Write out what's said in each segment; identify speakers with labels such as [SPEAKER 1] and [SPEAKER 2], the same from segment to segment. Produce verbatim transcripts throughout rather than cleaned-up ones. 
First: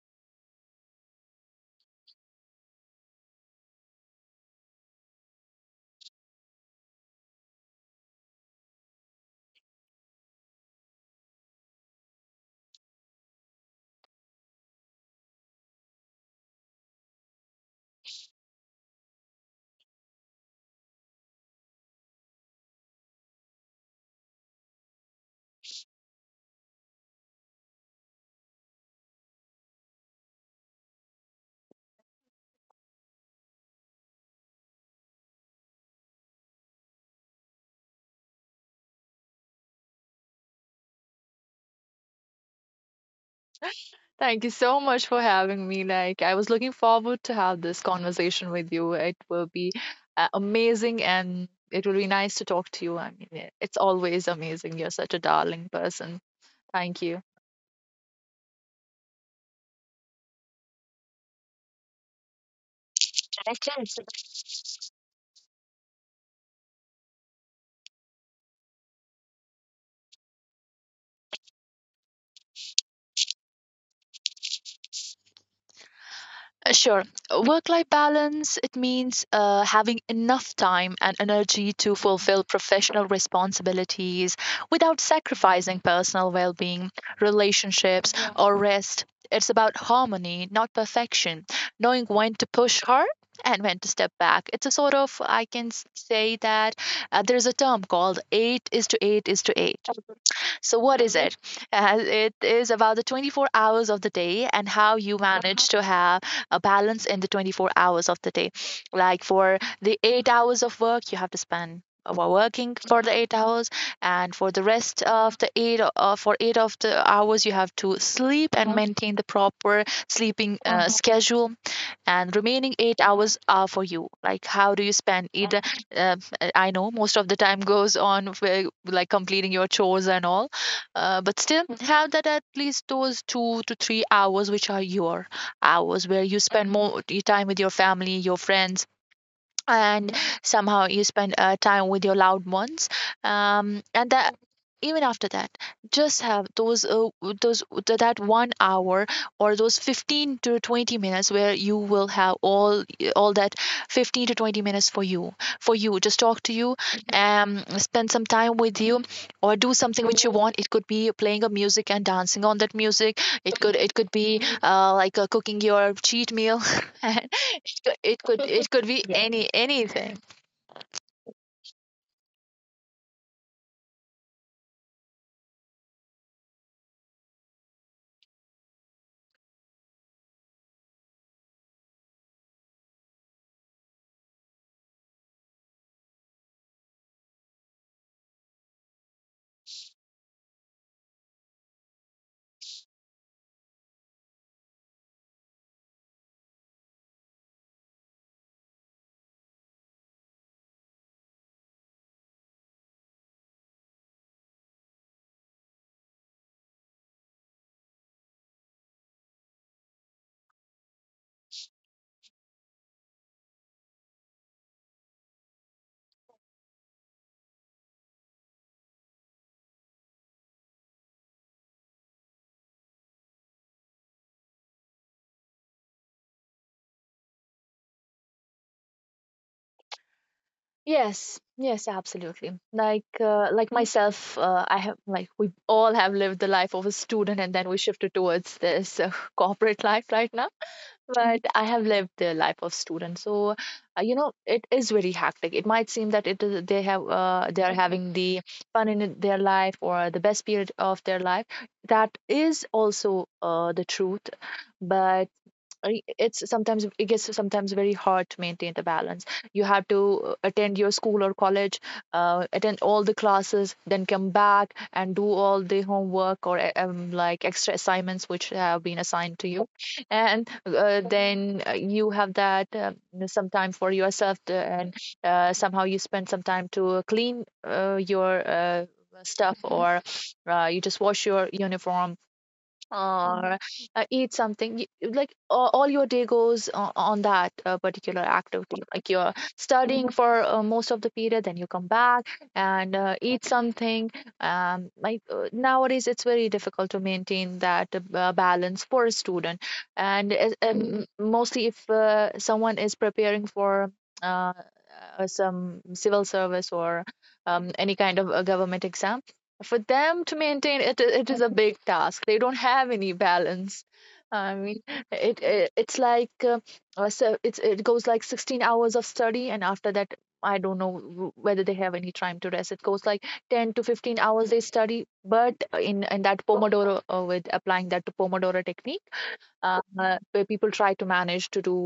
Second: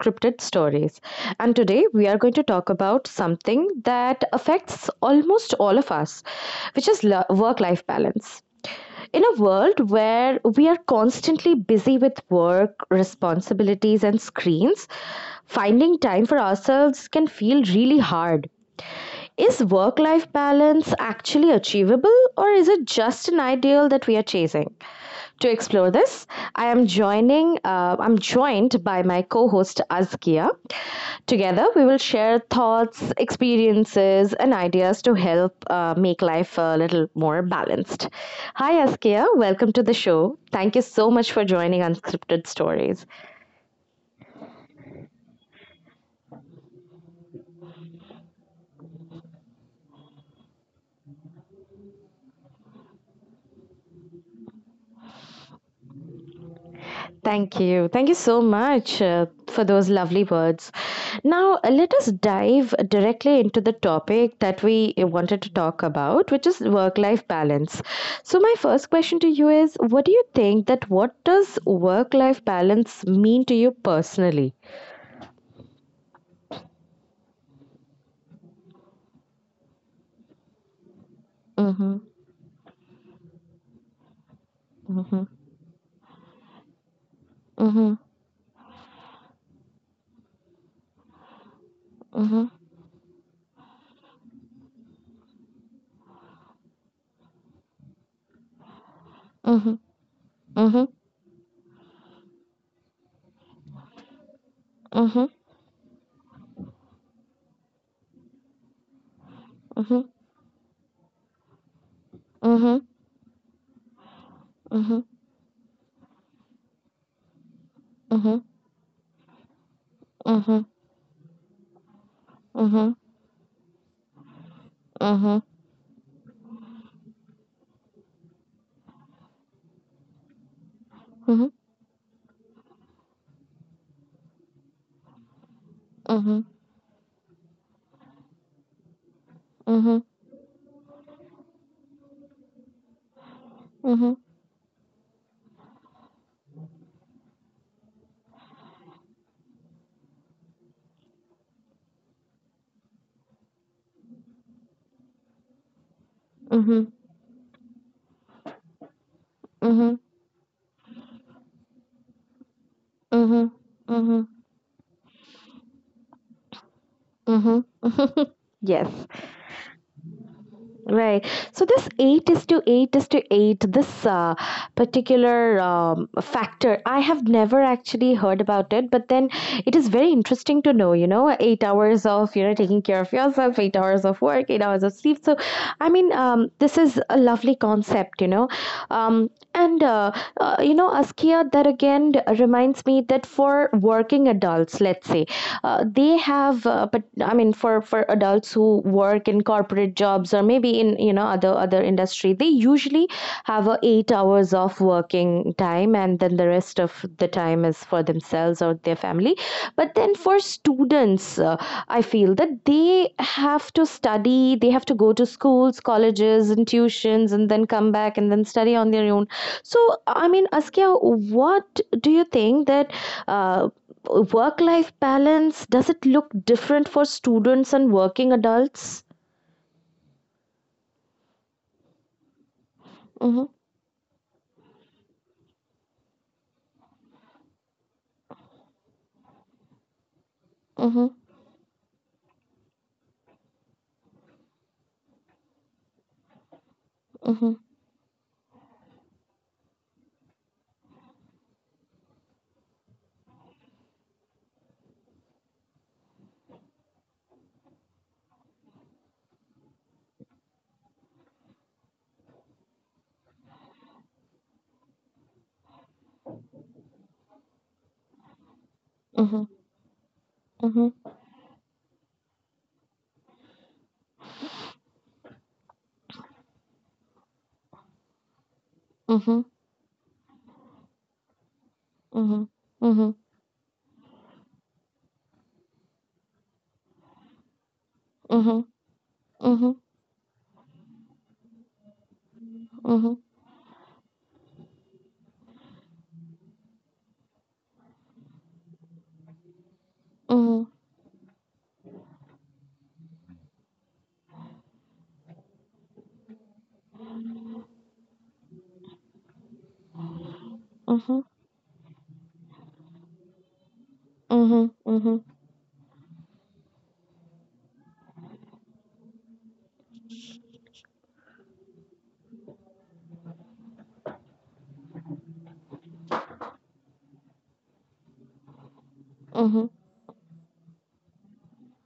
[SPEAKER 1] Unscripted Stories. And today we are going to talk about something that affects almost all of us, which is work life balance. In a world where we are constantly busy with work, responsibilities, and screens, finding time for ourselves can feel really hard. Is work life balance actually achievable or is it just an ideal that we are chasing? To explore this, I am joining uh, I'm joined by my co-host Azkia. Together, we will share thoughts, experiences and ideas to help uh, make life a little more balanced. Hi Azkia, welcome to the show. Thank you so much for joining Unscripted Stories.
[SPEAKER 2] Thank you so much for having me. Like, I was looking forward to have this conversation with you. It will be uh, amazing and it will be nice to talk to you. I mean, it's always amazing. You're such a darling person. Thank you.
[SPEAKER 1] Thank you. Thank you so much uh, for those lovely words. Now, uh, let us dive directly into the topic that we uh, wanted to talk about, which is work life balance. So, my first question to you is what do you think that what does work life balance mean to you personally?
[SPEAKER 2] Uh, Sure. Work life balance, it means uh, having enough time and energy to
[SPEAKER 1] Mm-hmm.
[SPEAKER 2] fulfill professional responsibilities without
[SPEAKER 1] Mm-hmm.
[SPEAKER 2] sacrificing personal well being,
[SPEAKER 1] Mm-hmm.
[SPEAKER 2] relationships, or rest. It's about harmony, not perfection, knowing when
[SPEAKER 1] Mm-hmm.
[SPEAKER 2] to push hard and when to step back. It's a sort of, I can s- say that uh, there's a term called eight is to eight is to
[SPEAKER 1] Mm-hmm.
[SPEAKER 2] eight. So,
[SPEAKER 1] Mm-hmm.
[SPEAKER 2] what is it? Uh, it is about the twenty-four hours of the day and how you
[SPEAKER 1] Mm-hmm.
[SPEAKER 2] manage to have a balance in the twenty-four hours of the day. Like for the
[SPEAKER 1] Mm-hmm.
[SPEAKER 2] eight hours of work, you have to spend uh, while working
[SPEAKER 1] Mm-hmm.
[SPEAKER 2] for the eight hours, and for the
[SPEAKER 1] Mm-hmm.
[SPEAKER 2] rest of the eight, uh, for eight of the hours you have to
[SPEAKER 1] Mm-hmm.
[SPEAKER 2] sleep and maintain the proper sleeping
[SPEAKER 1] Mm-hmm.
[SPEAKER 2] uh, schedule, and remaining
[SPEAKER 1] Mm-hmm.
[SPEAKER 2] eight hours are for you, like how do you spend
[SPEAKER 1] Mm-hmm.
[SPEAKER 2] either. uh, I know most of the time goes on with, like, completing your chores and all, uh, but
[SPEAKER 1] Mm-hmm.
[SPEAKER 2] still have that at least those two to three hours which are your hours where
[SPEAKER 1] Mm-hmm.
[SPEAKER 2] you spend more time with your family, your friends, and somehow you spend uh, time with your loved ones, um, and
[SPEAKER 1] Mm-hmm.
[SPEAKER 2] that, even after that, just have those uh, those th- that one hour or those fifteen to twenty minutes where you will have all all that fifteen to twenty minutes for you for you just talk to you,
[SPEAKER 1] Mm-hmm.
[SPEAKER 2] um spend some time with you, or do
[SPEAKER 1] Mhm,
[SPEAKER 2] something which you want. It could be playing a music and dancing on that music.
[SPEAKER 1] mhm,
[SPEAKER 2] It could it could
[SPEAKER 1] mhm,
[SPEAKER 2] be uh, like uh, cooking your cheat meal.
[SPEAKER 1] mhm.
[SPEAKER 2] It could it could it
[SPEAKER 1] Yes,
[SPEAKER 2] could be yeah, any anything.
[SPEAKER 1] right. So this eight is to eight is to eight. This uh, particular um, factor, I have never actually heard about it. But then, it is very interesting to know. You know, eight hours of you know taking care of yourself, eight hours of work, eight hours of sleep. So, I mean, um, this is a lovely concept. You know, um, And uh, uh, you know, Askia, that again d- reminds me that for working adults, let's say, uh, they have, uh, but I mean, for for adults who work in corporate jobs or maybe in you know other other industry, they usually have a eight hours of working time, and then the rest of the time is for themselves or their family. But then for students, uh, I feel that they have to study, they have to go to schools, colleges, and tuitions, and then come back and then study on their own. So, I mean, Askia, what do you think that uh, work life balance does it look different for students and working adults?
[SPEAKER 2] Yes. Yes, absolutely. Like
[SPEAKER 1] Mm-hmm,
[SPEAKER 2] uh, like Mm. myself, uh, I have, like, we all have lived the life of a student and then we shifted towards this uh, corporate life right now.
[SPEAKER 1] mm-hmm,
[SPEAKER 2] But I have lived the life of student. So, uh, you know, it is very hectic. It might seem that it is they have uh,
[SPEAKER 1] mm-hmm,
[SPEAKER 2] they are having the fun in their life or the best period of their life. That is also uh, the truth. But I- it's sometimes it gets sometimes very hard to maintain the balance. You have to uh, attend your school or college, uh, attend all the classes, then come back and do all the homework or uh, um, like extra assignments which have been assigned
[SPEAKER 1] mm-hmm,
[SPEAKER 2] to you, and
[SPEAKER 1] mm-hmm,
[SPEAKER 2] uh, then uh, you have that uh, some time for yourself to, and uh, somehow you spend some time to clean uh, your uh,
[SPEAKER 1] mm-hmm,
[SPEAKER 2] stuff or uh, you just wash your uniform
[SPEAKER 1] mm-hmm, mm-hmm,
[SPEAKER 2] or uh, eat something. Y- like a- all your day goes on, on that uh, particular
[SPEAKER 1] mm-hmm,
[SPEAKER 2] activity, like you're
[SPEAKER 1] mm-hmm,
[SPEAKER 2] studying for uh, most of the period, then you come back and
[SPEAKER 1] mm-hmm,
[SPEAKER 2] uh, eat something. Um, like uh, nowadays it's very difficult to maintain that uh, ba- balance for a student. And uh,
[SPEAKER 1] mm-hmm,
[SPEAKER 2] um, mostly if uh, someone is preparing for uh, uh, some civil service or um, any kind of a government exam, for them to maintain it,
[SPEAKER 1] mm-hmm,
[SPEAKER 2] it is a big task. They don't have any balance. I
[SPEAKER 1] mm-hmm,
[SPEAKER 2] mean,
[SPEAKER 1] mm-hmm,
[SPEAKER 2] it, it it's like uh, uh, so it's, it goes like sixteen hours of study, and after that, I don't know w- whether they have any time to rest. It goes like ten to fifteen hours they study, but in in that pomodoro, uh, with applying that to pomodoro technique,
[SPEAKER 1] mm-hmm,
[SPEAKER 2] uh, uh, where people try to manage to do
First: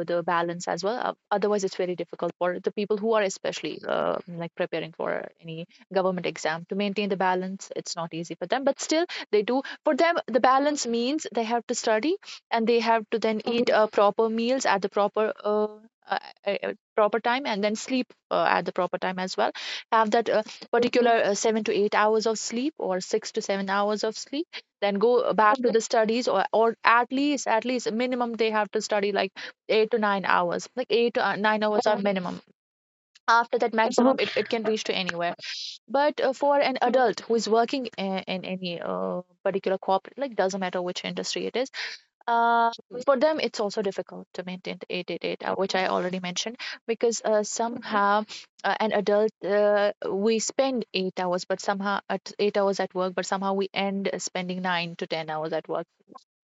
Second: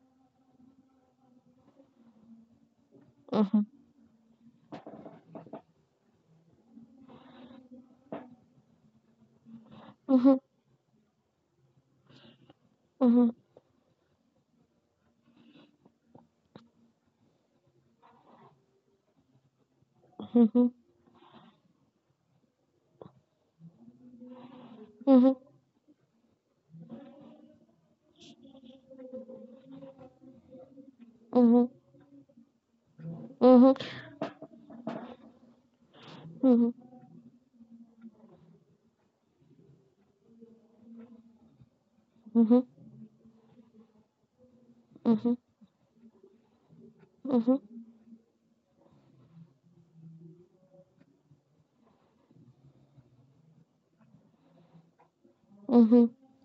[SPEAKER 2] uh, the balance as well. Uh, otherwise, it's very difficult for the people who are
[SPEAKER 1] mm-hmm,
[SPEAKER 2] especially uh, like preparing for any government exam to maintain the balance. It's not easy for them, but still they do. For them,
[SPEAKER 1] mhm,
[SPEAKER 2] the balance means they have to study and they have
[SPEAKER 1] mhm,
[SPEAKER 2] to
[SPEAKER 1] mhm,
[SPEAKER 2] then eat uh, proper meals at the proper. Uh, uh, uh, uh, Proper time, and then sleep uh, at the proper time as well, have that uh, particular uh, seven to eight hours of sleep or six to seven hours of sleep, then
[SPEAKER 1] mhm, mhm,
[SPEAKER 2] go
[SPEAKER 1] mhm,
[SPEAKER 2] back to Okay. the studies, or, or at least, at least minimum they have to study, like eight to nine hours. Like eight to uh,
[SPEAKER 1] mhm,
[SPEAKER 2] nine
[SPEAKER 1] mhm,
[SPEAKER 2] hours are Uh, minimum.
[SPEAKER 1] mhm, mhm,
[SPEAKER 2] After
[SPEAKER 1] mhm, mhm,
[SPEAKER 2] that, maximum, it, it can reach to anywhere. But uh, for an adult who is working in, in any uh, particular corporate, like doesn't matter which industry it is, uh, for them it's also difficult to maintain the eight eight eight, uh, which I already mentioned, because uh, somehow, uh, an adult, uh, we spend eight hours, but somehow at eight hours at work, but somehow we end spending nine to ten hours at work.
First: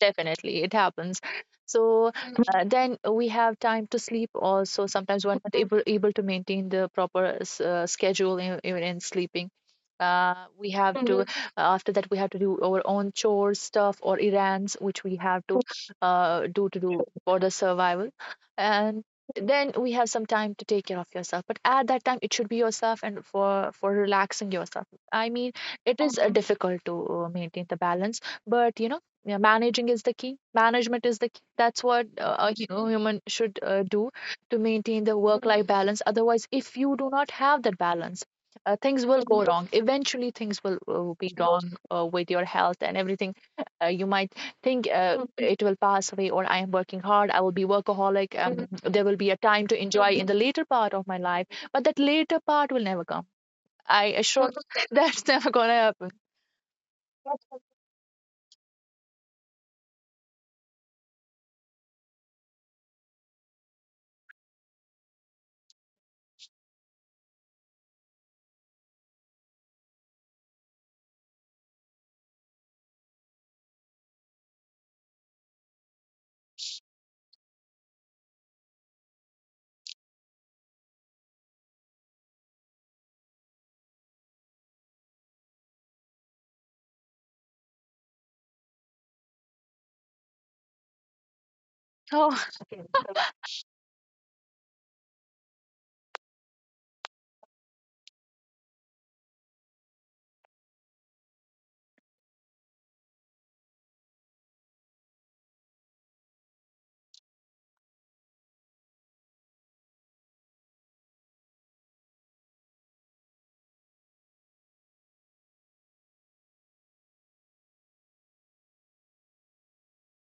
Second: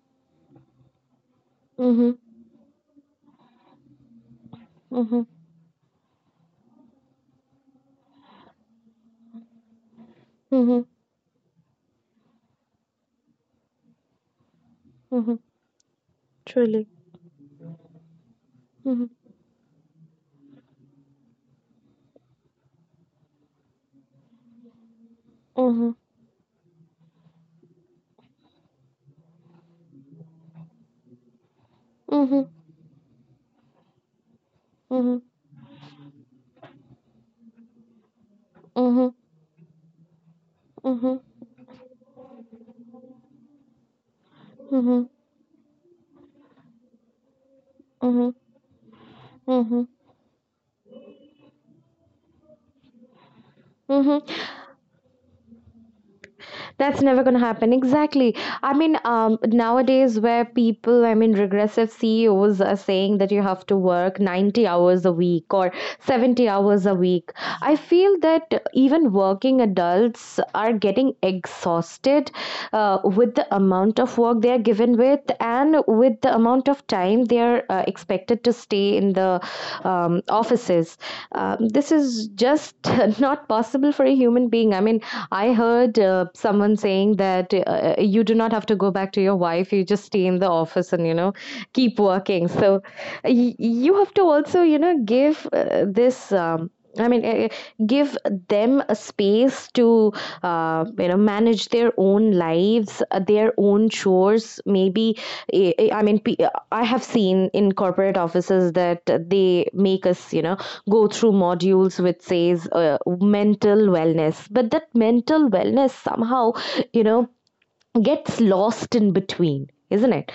[SPEAKER 2] Definitely, it happens. So uh, then we have time to sleep. Also,
[SPEAKER 1] mhm,
[SPEAKER 2] sometimes
[SPEAKER 1] mhm,
[SPEAKER 2] we're not able able to maintain the proper s- uh, schedule in, even in sleeping. Uh, we
[SPEAKER 1] mhm,
[SPEAKER 2] have to, Mhm. after that, we have to do our own chores stuff or errands which we
[SPEAKER 1] mhm.
[SPEAKER 2] have to uh, do to
[SPEAKER 1] Truly.
[SPEAKER 2] do for the survival, and
[SPEAKER 1] Mhm.
[SPEAKER 2] then we have some time to take care of yourself, but at that time it should be yourself and for for relaxing yourself. I mean,
[SPEAKER 1] Mhm.
[SPEAKER 2] it is uh, difficult to uh, maintain the balance, but you know, yeah, managing is the key. Management is the key. That's what
[SPEAKER 1] Mhm.
[SPEAKER 2] uh, a hu- human should uh, do to maintain the
[SPEAKER 1] Mhm.
[SPEAKER 2] work-life balance. Otherwise, if you do not have that balance, uh, things
[SPEAKER 1] Mhm.
[SPEAKER 2] will go wrong. Eventually, things will uh,
[SPEAKER 1] Mhm.
[SPEAKER 2] be wrong uh, with your health and everything. Uh, you might think
[SPEAKER 1] Mhm.
[SPEAKER 2] uh, it will pass away, or I am working hard, I will be
[SPEAKER 1] Mhm.
[SPEAKER 2] workaholic. Um, there will be a time to
[SPEAKER 1] Mhm.
[SPEAKER 2] enjoy in the later part of my life, but that later part will never come. I
[SPEAKER 1] Mhm.
[SPEAKER 2] assure you, that's never gonna happen.
[SPEAKER 1] That's never going to happen. Exactly. I mean, um, nowadays, where people, I mean, regressive C E Os are saying that you have to work ninety hours a week or seventy hours a week, I feel that even working adults are getting exhausted uh, with the amount of work they are given with and with the amount of time they are uh, expected to stay in the um, offices. Um, this is just not possible for a human being. I mean, I heard uh, someone saying that uh, you do not have to go back to your wife. You just stay in the office and, you know, keep
[SPEAKER 2] So
[SPEAKER 1] working. So y- you have to also, you know, give uh, this. Um, I mean, uh, give them a space to, uh, you know, manage their own lives, uh, their own chores. Maybe, eh, eh, I mean, pe- I have seen in corporate offices that they make us, you know, go through modules which says uh, mental wellness, but that mental wellness somehow you know gets lost in between, isn't it?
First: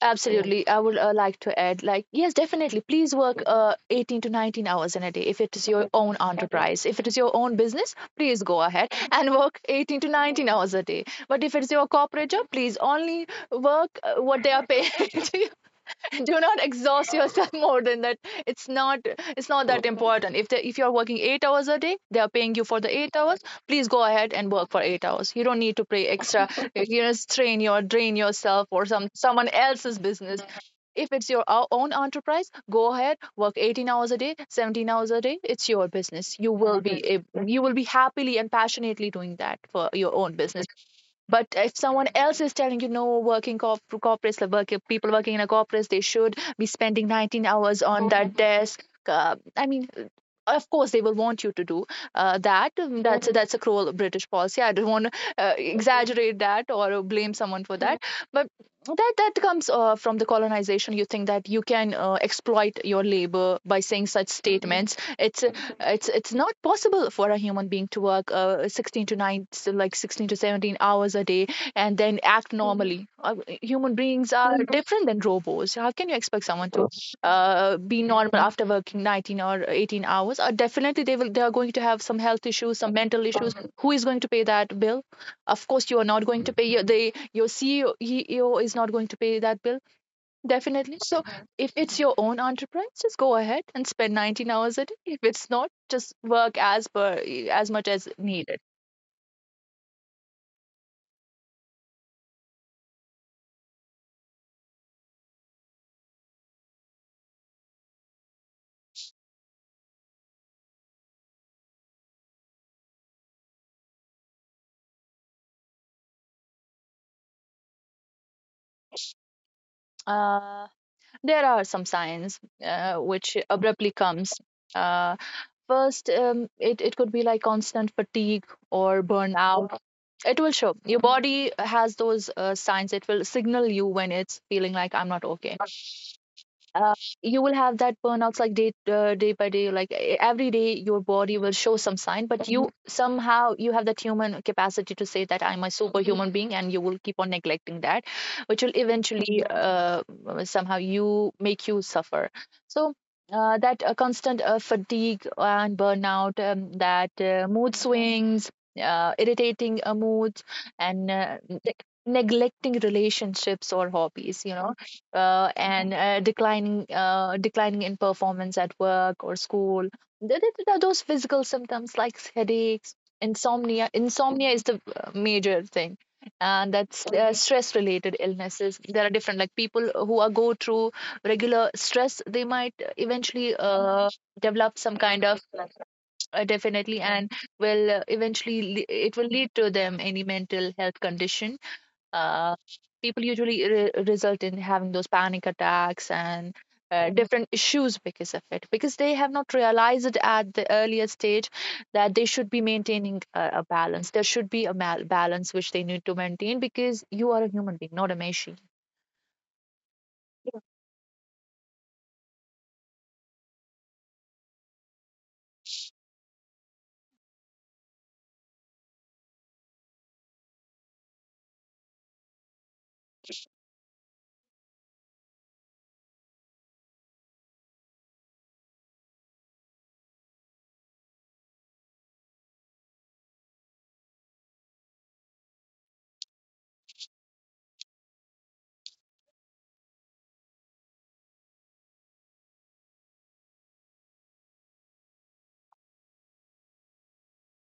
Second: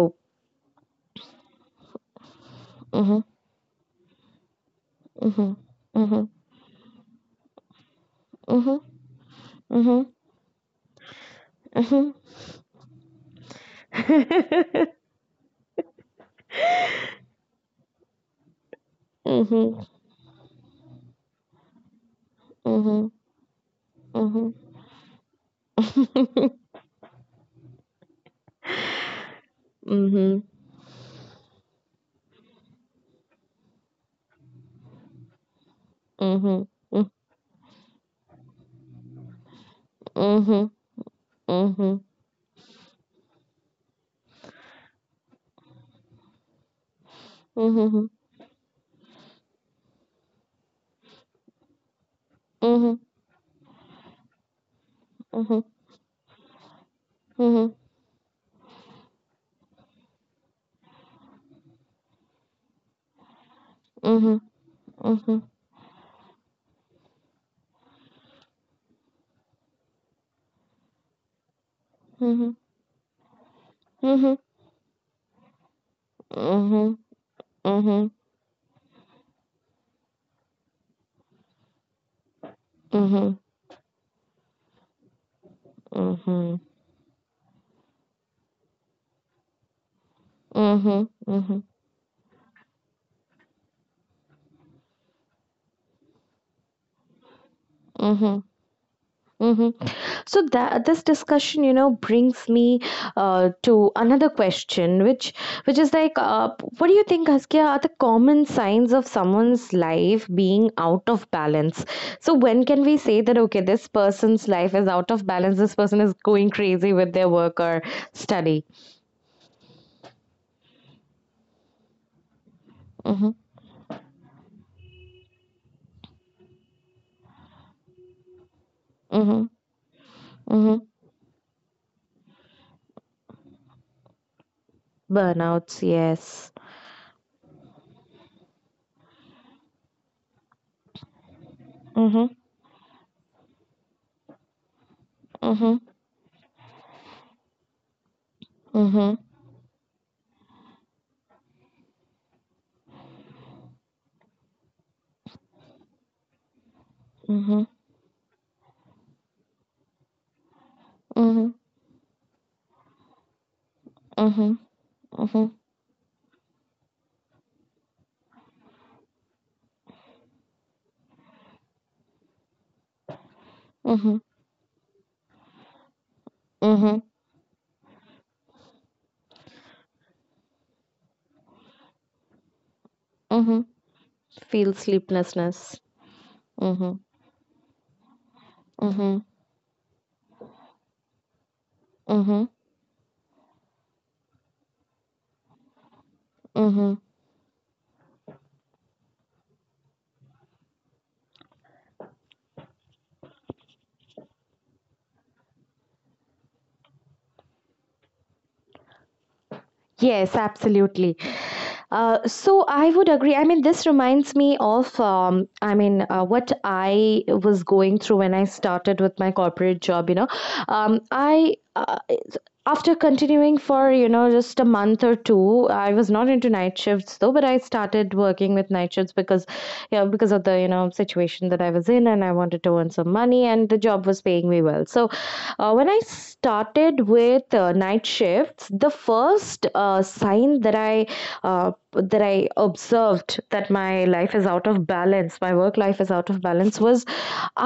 [SPEAKER 2] yes, absolutely. I would uh, like to add, like, yes, definitely, please
[SPEAKER 1] mhm,
[SPEAKER 2] work uh, eighteen to nineteen hours in a day if it
[SPEAKER 1] mhm,
[SPEAKER 2] is your own
[SPEAKER 1] mhm,
[SPEAKER 2] enterprise. If it is your own business, please go
[SPEAKER 1] mhm,
[SPEAKER 2] ahead and work
[SPEAKER 1] mhm,
[SPEAKER 2] eighteen to nineteen hours a day. But if it's your
[SPEAKER 1] mhm,
[SPEAKER 2] corporate job, please only work uh, what they are paying to you. Do not exhaust yourself more than that. it's not it's not
[SPEAKER 1] mhm,
[SPEAKER 2] that important. If the, if you're working eight hours a day, they are paying you for the
[SPEAKER 1] mhm,
[SPEAKER 2] eight hours. Please go ahead and
[SPEAKER 1] mhm,
[SPEAKER 2] work for eight hours. You don't need to pay extra, you know, strain your drain yourself or some someone else's business.
[SPEAKER 1] mhm,
[SPEAKER 2] If it's your own enterprise, go ahead, work eighteen hours a day, seventeen hours a day. It's your business. You
[SPEAKER 1] mhm,
[SPEAKER 2] will
[SPEAKER 1] mhm,
[SPEAKER 2] be you will be happily and passionately doing that for your own business.
[SPEAKER 1] mhm,
[SPEAKER 2] But if
[SPEAKER 1] mhm,
[SPEAKER 2] someone else is telling you, no, working corp- corporates, the work, people working in a corporate, they should be spending nineteen hours
[SPEAKER 1] mhm,
[SPEAKER 2] on
[SPEAKER 1] mhm,
[SPEAKER 2] that Mhm. desk. Uh, I mean, of course, they will want you to do uh, that.
[SPEAKER 1] mhm,
[SPEAKER 2] um, That's that's a cruel British policy. I don't want to uh, exaggerate that or blame
[SPEAKER 1] mhm, mhm,
[SPEAKER 2] someone
[SPEAKER 1] mhm,
[SPEAKER 2] for that. But that that comes uh, from the colonization. You think that you can uh, exploit your labor by saying such statements. it's
[SPEAKER 1] mhm,
[SPEAKER 2] uh, it's it's not possible for a human being to work uh, sixteen to nine so like sixteen to seventeen hours a day and then act normally. Uh, human beings
[SPEAKER 1] mhm,
[SPEAKER 2] are different than robots. How can you expect someone to uh, be
[SPEAKER 1] mhm,
[SPEAKER 2] normal after working nineteen or eighteen hours? Uh, definitely they will they are going to have some health issues, some mental
[SPEAKER 1] mhm,
[SPEAKER 2] issues. Who is going to pay that bill? Of course you are
[SPEAKER 1] mhm,
[SPEAKER 2] not going to
[SPEAKER 1] mhm.
[SPEAKER 2] pay. Your, they your CEO, C E O is not going to pay that bill. Definitely.
[SPEAKER 1] Mhm,
[SPEAKER 2] So Mhm.
[SPEAKER 1] mhm,
[SPEAKER 2] if it's your own enterprise, just go ahead and spend nineteen hours a day. If it's not, just work as per, as much as
[SPEAKER 1] mhm,
[SPEAKER 2] needed.
[SPEAKER 1] mhm. So that this discussion, you know, brings me uh, to another question, which which is like, uh, what do you think, Askia, are the common signs of someone's life being out of balance? So when can we say that okay, this person's life is out of balance? This person is going crazy with their work or study.
[SPEAKER 2] Uh, there are some signs uh,
[SPEAKER 1] Mm-hmm,
[SPEAKER 2] which abruptly comes. Uh, First, um, it, it could be like constant fatigue or
[SPEAKER 1] mm-hmm,
[SPEAKER 2] burnout. It will show.
[SPEAKER 1] mm-hmm.
[SPEAKER 2] Your body has those uh, signs. It will signal you when it's feeling like I'm not okay.
[SPEAKER 1] Burnouts, yes.
[SPEAKER 2] uh, you will have that burnouts like day uh, day by day, like e- every day your body will show some sign,
[SPEAKER 1] Mm-hmm,
[SPEAKER 2] but you somehow you have that human capacity to say that I'm a
[SPEAKER 1] mm-hmm,
[SPEAKER 2] superhuman being and you will keep on neglecting that, which will
[SPEAKER 1] mm-hmm,
[SPEAKER 2] eventually uh, uh, somehow you make you suffer. So uh, that uh, constant uh, fatigue and burnout, um, that uh,
[SPEAKER 1] mm-hmm,
[SPEAKER 2] mood swings, uh, irritating uh, moods, and uh,
[SPEAKER 1] mm-hmm,
[SPEAKER 2] neg- neglecting relationships or hobbies you
[SPEAKER 1] mm-hmm,
[SPEAKER 2] know
[SPEAKER 1] mm-hmm.
[SPEAKER 2] uh, And uh, declining uh, declining in performance at work or school. Th- th- th- Those physical symptoms like headaches, insomnia.
[SPEAKER 1] Mm-hmm.
[SPEAKER 2] Insomnia is the uh, major thing, and
[SPEAKER 1] Mhm.
[SPEAKER 2] that's uh, stress related illnesses. There are different, like, people who are go through regular stress. They might eventually
[SPEAKER 1] Mhm.
[SPEAKER 2] uh,
[SPEAKER 1] Feel
[SPEAKER 2] develop some kind of uh,
[SPEAKER 1] sleeplessness. Mhm.
[SPEAKER 2] definitely, and will uh, eventually le- it
[SPEAKER 1] Mhm.
[SPEAKER 2] will lead to them any mental health condition.
[SPEAKER 1] Mhm.
[SPEAKER 2] uh, People usually re- result in having those panic attacks and
[SPEAKER 1] Mhm.
[SPEAKER 2] uh, different issues because of it, because they have not realized at the earlier stage that they should be maintaining a, a balance. There should be a mal- balance which they need to maintain, because you are a human being, not a machine.
[SPEAKER 1] Yes, absolutely. Uh, so I would agree. I mean, this reminds me of, um, I mean, uh, what I was going through when I started with my corporate job. You know, um, I uh, after continuing for you know just a month or two, I was not into night shifts though, but I started working with night shifts because, yeah because of the you know situation that I was in, and I wanted to earn some money and the job was paying me well. So, uh, when I started with uh, night shifts, the first uh, sign that i uh, that i observed that my life is out of balance, my work life is out of balance, was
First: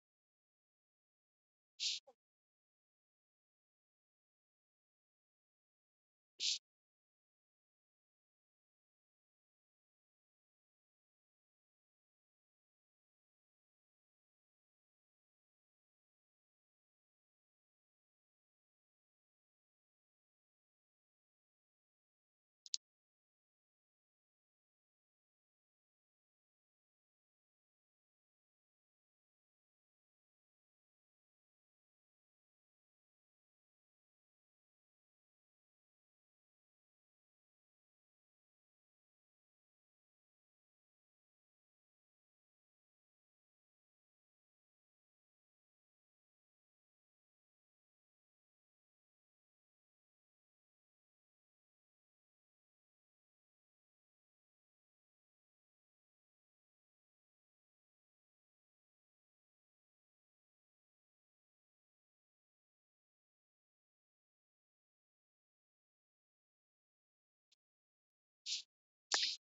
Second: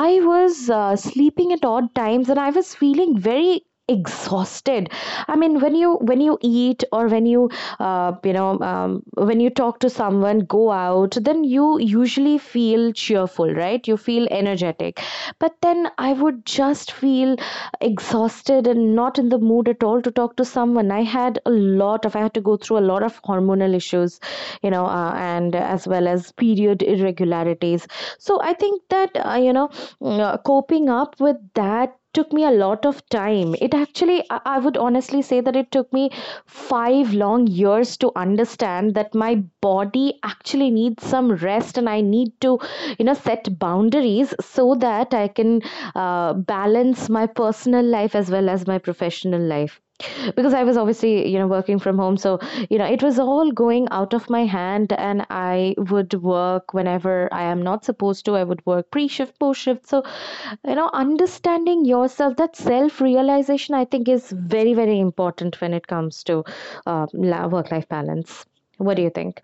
[SPEAKER 1] I was uh, sleeping at odd times and I was feeling very exhausted. I mean, when you when you eat, or when you uh, you know um, when you talk to someone, go out, then you usually feel cheerful, right? You feel energetic. But then I would just feel exhausted and not in the mood at all to talk to someone. i had a lot of I had to go through a lot of hormonal issues, you know uh, and as well as period irregularities. So I think that uh, you know uh, coping up with that took me a lot of time it actually I I would honestly say that it took me five long years to understand that my body actually needs some rest, and I need to you know set boundaries so that I can uh, balance my personal life as well as my professional life, because I was obviously you know working from home. So you know it was all going out of my hand, and I would work whenever I am not supposed to. I would work pre-shift, post-shift. So you know understanding yourself, that self-realization, I think, is very very important when it comes to uh, work-life balance. What do you think?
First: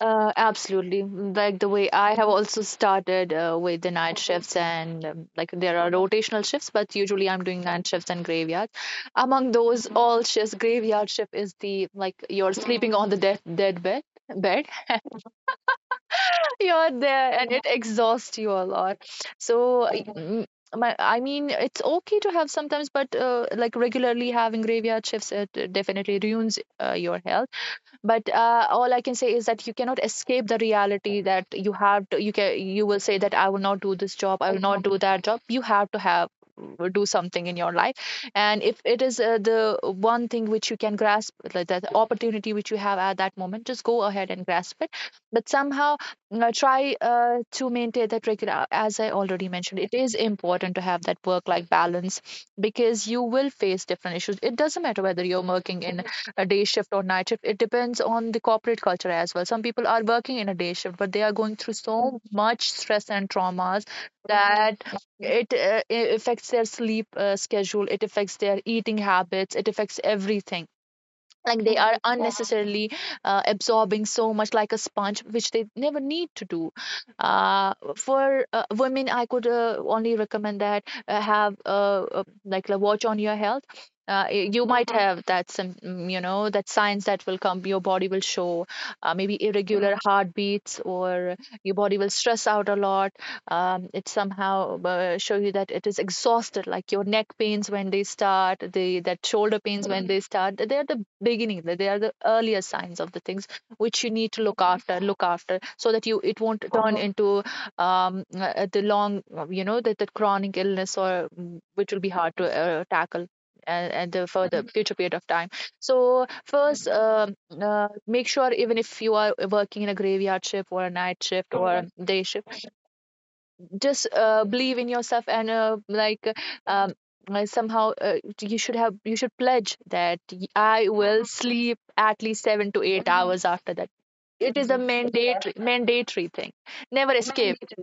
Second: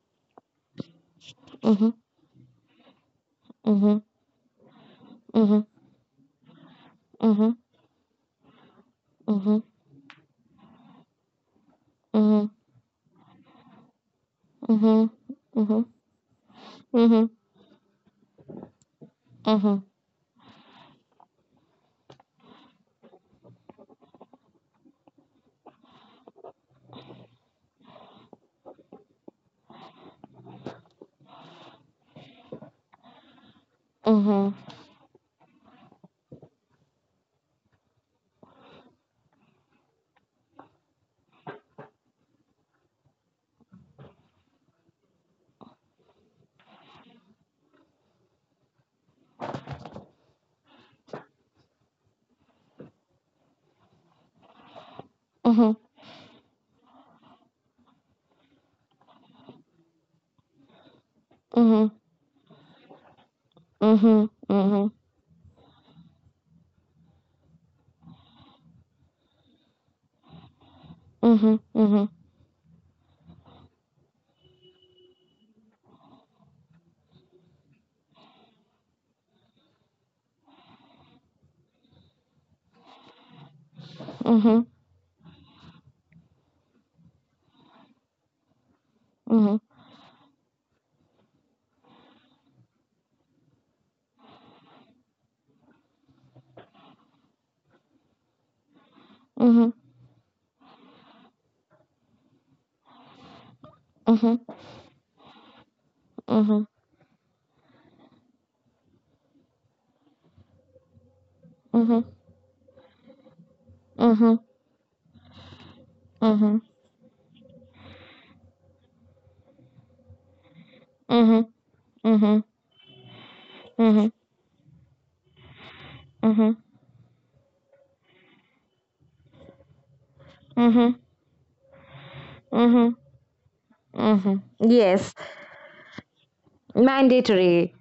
[SPEAKER 2] Uh, absolutely. Mm, like the
[SPEAKER 1] Mm-hmm,
[SPEAKER 2] way I have also started uh, with the
[SPEAKER 1] mm-hmm,
[SPEAKER 2] night shifts, and um, like
[SPEAKER 1] mm-hmm,
[SPEAKER 2] there are rotational shifts, but usually I'm
[SPEAKER 1] mm-hmm,
[SPEAKER 2] doing night shifts and graveyard. Among
[SPEAKER 1] mm-hmm,
[SPEAKER 2] those all shifts, graveyard shift is the, like,
[SPEAKER 1] mm-hmm,
[SPEAKER 2] you're sleeping on the death dead bed bed.
[SPEAKER 1] mm-hmm, mm-hmm,
[SPEAKER 2] You're
[SPEAKER 1] mm-hmm,
[SPEAKER 2] there, and it exhausts you a lot. So.
[SPEAKER 1] mm-hmm,
[SPEAKER 2] I- mm, My, I mean, it's okay to have sometimes, but uh, like regularly having graveyard shifts, it uh, definitely ruins uh, your health. But uh, all I can say is that you cannot escape the reality that you have to you can you will say that I will not do this job, I
[SPEAKER 1] mm-hmm,
[SPEAKER 2] will not do that job. You have to have uh, do something in your life, and if it is uh, the one thing which you can grasp, like that opportunity which you have at that moment, just go ahead and grasp it. But somehow uh, try uh, to maintain that regular, uh, as I already mentioned, it is important to have that work life balance, because you will face different issues. It doesn't matter whether you're
[SPEAKER 1] mm-hmm,
[SPEAKER 2] working in a day shift or night shift. It depends on the corporate culture as well. Some people are working in a day shift, but they are going through
[SPEAKER 1] mm-hmm,
[SPEAKER 2] so much stress and traumas
[SPEAKER 1] mm-hmm, mm-hmm,
[SPEAKER 2] that
[SPEAKER 1] mm-hmm,
[SPEAKER 2] it, uh, it affects their sleep uh, schedule, it affects their eating habits, it affects everything. Like they are Mhm.
[SPEAKER 1] mm-hmm,
[SPEAKER 2] unnecessarily uh, absorbing so much, like a sponge, which they never need to do. uh, for uh, women, I could uh, only recommend that uh, have uh, uh, like a watch on your health. Uh,
[SPEAKER 1] mm-hmm,
[SPEAKER 2] y-
[SPEAKER 1] mm-hmm,
[SPEAKER 2] you might Mhm. have that some mm, you know, that signs that will come, your body will show. Uh, maybe irregular heartbeats, or your body will stress out a lot. Um, it somehow uh, show you that it is exhausted. Like your neck pains when they start, the that shoulder
[SPEAKER 1] mm-hmm,
[SPEAKER 2] pains when they start, they are the beginning, they they are the earlier signs of the things which you need
[SPEAKER 1] mm-hmm.
[SPEAKER 2] to look after look after, so that you it won't
[SPEAKER 1] Mhm,
[SPEAKER 2] turn into um, uh, the long, uh, you know, that the chronic illness, or mm, which will
[SPEAKER 1] mhm,
[SPEAKER 2] be hard to uh, tackle and, and the
[SPEAKER 1] mhm,
[SPEAKER 2] further future period of time. So
[SPEAKER 1] mhm,
[SPEAKER 2] first um uh, make sure even if you are working in a graveyard shift or a night
[SPEAKER 1] mhm,
[SPEAKER 2] shift or a day
[SPEAKER 1] mhm,
[SPEAKER 2] shift, just
[SPEAKER 1] mhm,
[SPEAKER 2] uh, believe in yourself and uh, like uh,
[SPEAKER 1] mhm,
[SPEAKER 2] um, uh, somehow uh, you should have you should pledge that y- I
[SPEAKER 1] mhm,
[SPEAKER 2] will sleep at least seven to
[SPEAKER 1] mhm,
[SPEAKER 2] eight hours after that.
[SPEAKER 1] mhm.
[SPEAKER 2] It is a
[SPEAKER 1] Yes,
[SPEAKER 2] mandatory mandatory thing. Never escape.
[SPEAKER 1] mandatory.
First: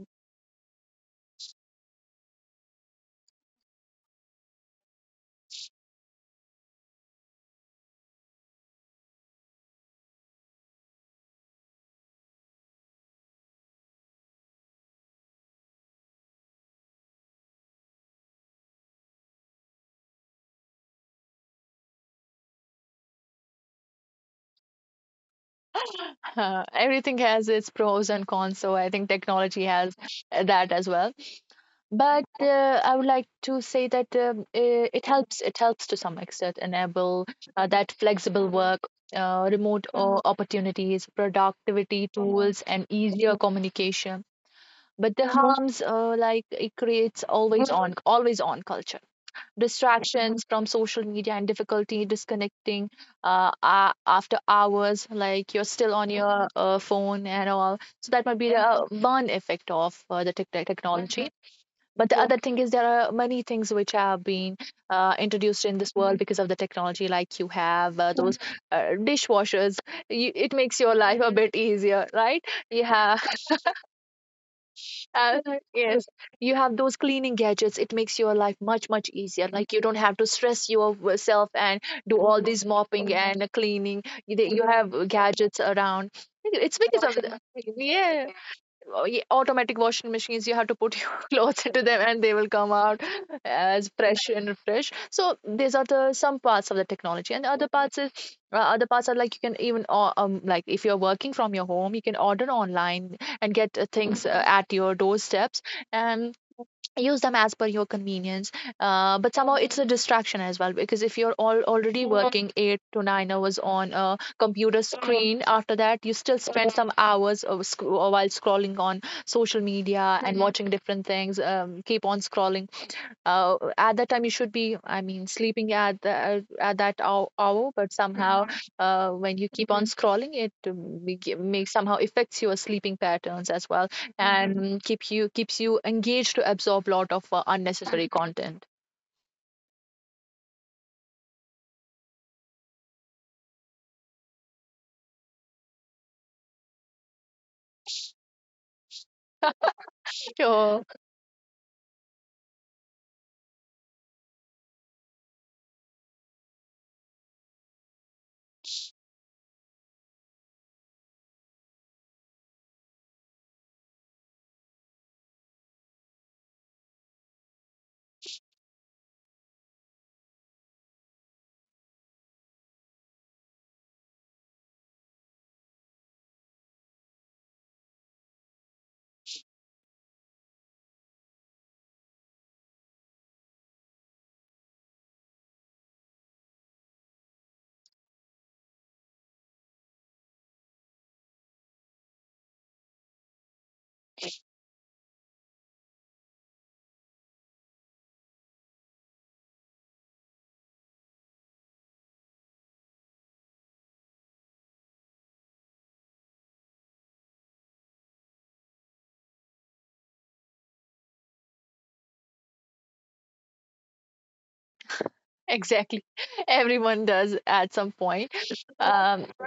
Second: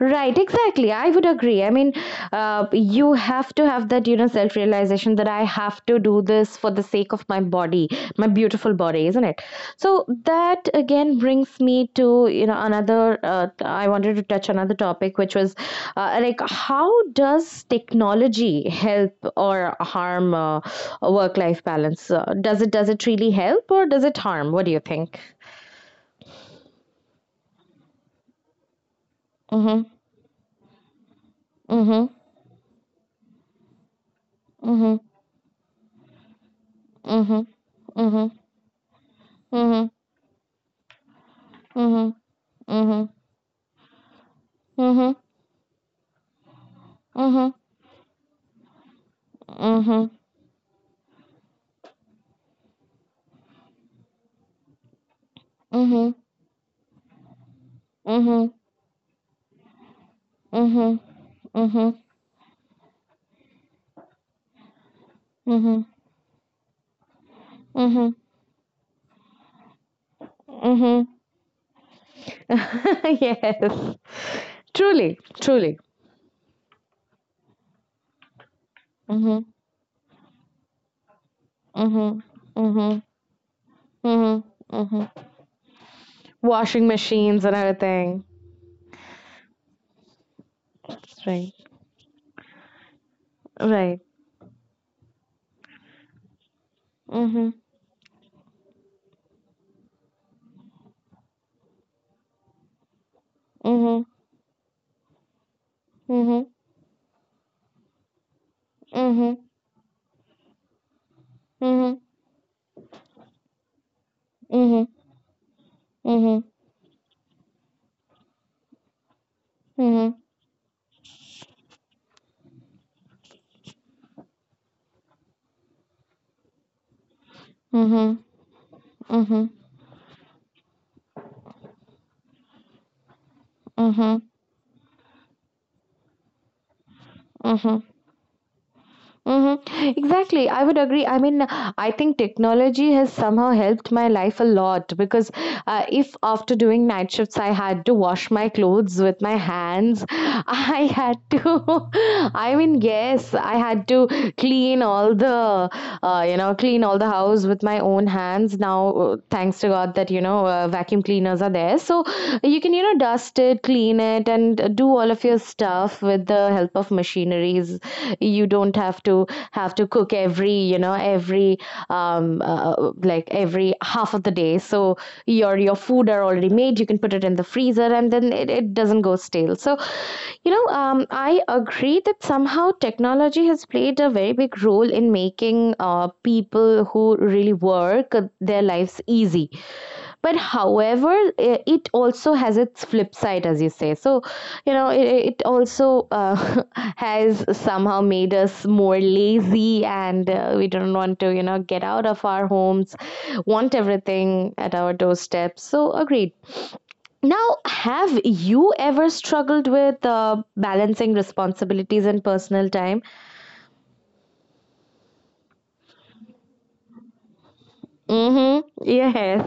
[SPEAKER 1] Right, exactly. I would agree. I mean, uh, you have to have that, you know, self realization that I have to do this for the sake of my body, my beautiful body, isn't it? So that again brings me to, you know, another. Uh, I wanted to touch another topic, which was uh, like, how does technology help or harm uh, a work life balance? Uh, does it does it really help or does it harm? What do you think?
[SPEAKER 2] Uh, everything has its pros and cons, so I think technology
[SPEAKER 1] Mm-hmm.
[SPEAKER 2] has uh, that as well.
[SPEAKER 1] Mm-hmm.
[SPEAKER 2] But uh, I would like to say that um, uh,
[SPEAKER 1] Mm-hmm.
[SPEAKER 2] it helps. It helps to some extent, enable
[SPEAKER 1] Mm-hmm.
[SPEAKER 2] uh, that
[SPEAKER 1] Mm-hmm.
[SPEAKER 2] flexible work, uh,
[SPEAKER 1] Mm-hmm.
[SPEAKER 2] remote o- opportunities, productivity
[SPEAKER 1] Mm-hmm.
[SPEAKER 2] tools, and
[SPEAKER 1] Mhm.
[SPEAKER 2] easier communication.
[SPEAKER 1] Mhm.
[SPEAKER 2] But the harms, uh, like it creates
[SPEAKER 1] Mhm.
[SPEAKER 2] always on, always on culture,
[SPEAKER 1] Mhm.
[SPEAKER 2] distractions from social media, and difficulty disconnecting uh, a- after hours. Like you're still on
[SPEAKER 1] Mhm.
[SPEAKER 2] your uh, phone and all. So that might be
[SPEAKER 1] Mhm.
[SPEAKER 2] the uh, one effect of uh, the tech- tech-
[SPEAKER 1] Mhm.
[SPEAKER 2] technology.
[SPEAKER 1] Mhm.
[SPEAKER 2] But the Yeah. other thing is, there are many things which have been uh, introduced in
[SPEAKER 1] Mhm.
[SPEAKER 2] this world because of the technology, like you have uh,
[SPEAKER 1] Mhm.
[SPEAKER 2] Mm. those uh, dishwashers. You, it makes your
[SPEAKER 1] Mhm.
[SPEAKER 2] life a bit easier, right? You have
[SPEAKER 1] Yes. Truly.
[SPEAKER 2] uh,
[SPEAKER 1] Truly.
[SPEAKER 2] yes, you have those cleaning gadgets. It makes your life much much
[SPEAKER 1] Mhm.
[SPEAKER 2] easier. Like you don't have to stress yourself and do
[SPEAKER 1] Mhm.
[SPEAKER 2] all this
[SPEAKER 1] Mhm.
[SPEAKER 2] mopping and cleaning. You,
[SPEAKER 1] Mhm.
[SPEAKER 2] you have
[SPEAKER 1] Mhm.
[SPEAKER 2] gadgets around. It's
[SPEAKER 1] Washing
[SPEAKER 2] because of the,
[SPEAKER 1] machines and everything.
[SPEAKER 2] washing, oh, ye- automatic washing machines, you have to put your
[SPEAKER 1] Right.
[SPEAKER 2] clothes into them and they will come out as
[SPEAKER 1] Right.
[SPEAKER 2] fresh and fresh. So these are the some parts of the technology, and
[SPEAKER 1] Mhm.
[SPEAKER 2] other parts is uh, other parts are, like, you can even or- um, like if you're working from your home, you can order online and get uh,
[SPEAKER 1] Mhm.
[SPEAKER 2] things uh, at your doorsteps and
[SPEAKER 1] Mhm.
[SPEAKER 2] use them as per your convenience. Uh, but
[SPEAKER 1] Mhm.
[SPEAKER 2] somehow it's a distraction as well, because if you're all
[SPEAKER 1] Mhm.
[SPEAKER 2] already working eight to nine hours on a computer
[SPEAKER 1] Mhm.
[SPEAKER 2] screen, after that you still
[SPEAKER 1] Mhm.
[SPEAKER 2] spend some hours of sc- while scrolling on social
[SPEAKER 1] Mhm.
[SPEAKER 2] media and watching different things, um, keep on scrolling. Uh, at that time you should be, I mean, sleeping at the, at that hour, hour, but
[SPEAKER 1] Mhm.
[SPEAKER 2] somehow hmm uh, when you
[SPEAKER 1] Mhm.
[SPEAKER 2] keep on scrolling it, um, be- ge- may somehow affects your sleeping patterns as well, hmm
[SPEAKER 1] Mhm.
[SPEAKER 2] and keep you keeps you engaged to absorb lot of uh,
[SPEAKER 1] Mhm.
[SPEAKER 2] unnecessary content.
[SPEAKER 1] Mhm. Exactly. I would agree. I mean, I think technology has somehow helped my life a lot, because uh, if after doing night shifts I had to wash my clothes with my hands,
[SPEAKER 2] Sure.
[SPEAKER 1] I had to, I mean, yes, I had to clean all the, uh, you know, clean all the the house with my own hands. Now, uh, thanks to god that you know uh, vacuum cleaners are there, so you can you know dust it, clean it, and uh, do all of your stuff with the help of machineries. You don't have to have to cook every you know every um uh, like every half of the day, so your your food are already made, you can put it in the freezer, and then it, it doesn't go stale. So you know um, I agree that somehow technology has played a very big role in making uh, people who really work uh, their lives easy. But however, i- it also has its flip side, as you say. So you know it, it also uh, has somehow made us more lazy, and uh, we don't want to you know get out of our homes, want everything at our doorstep. So, agreed. Now, have you ever struggled with uh, balancing responsibilities and personal time?
[SPEAKER 2] Exactly. Everyone does at some point.
[SPEAKER 1] Mhm.
[SPEAKER 2] Um,
[SPEAKER 1] Yes.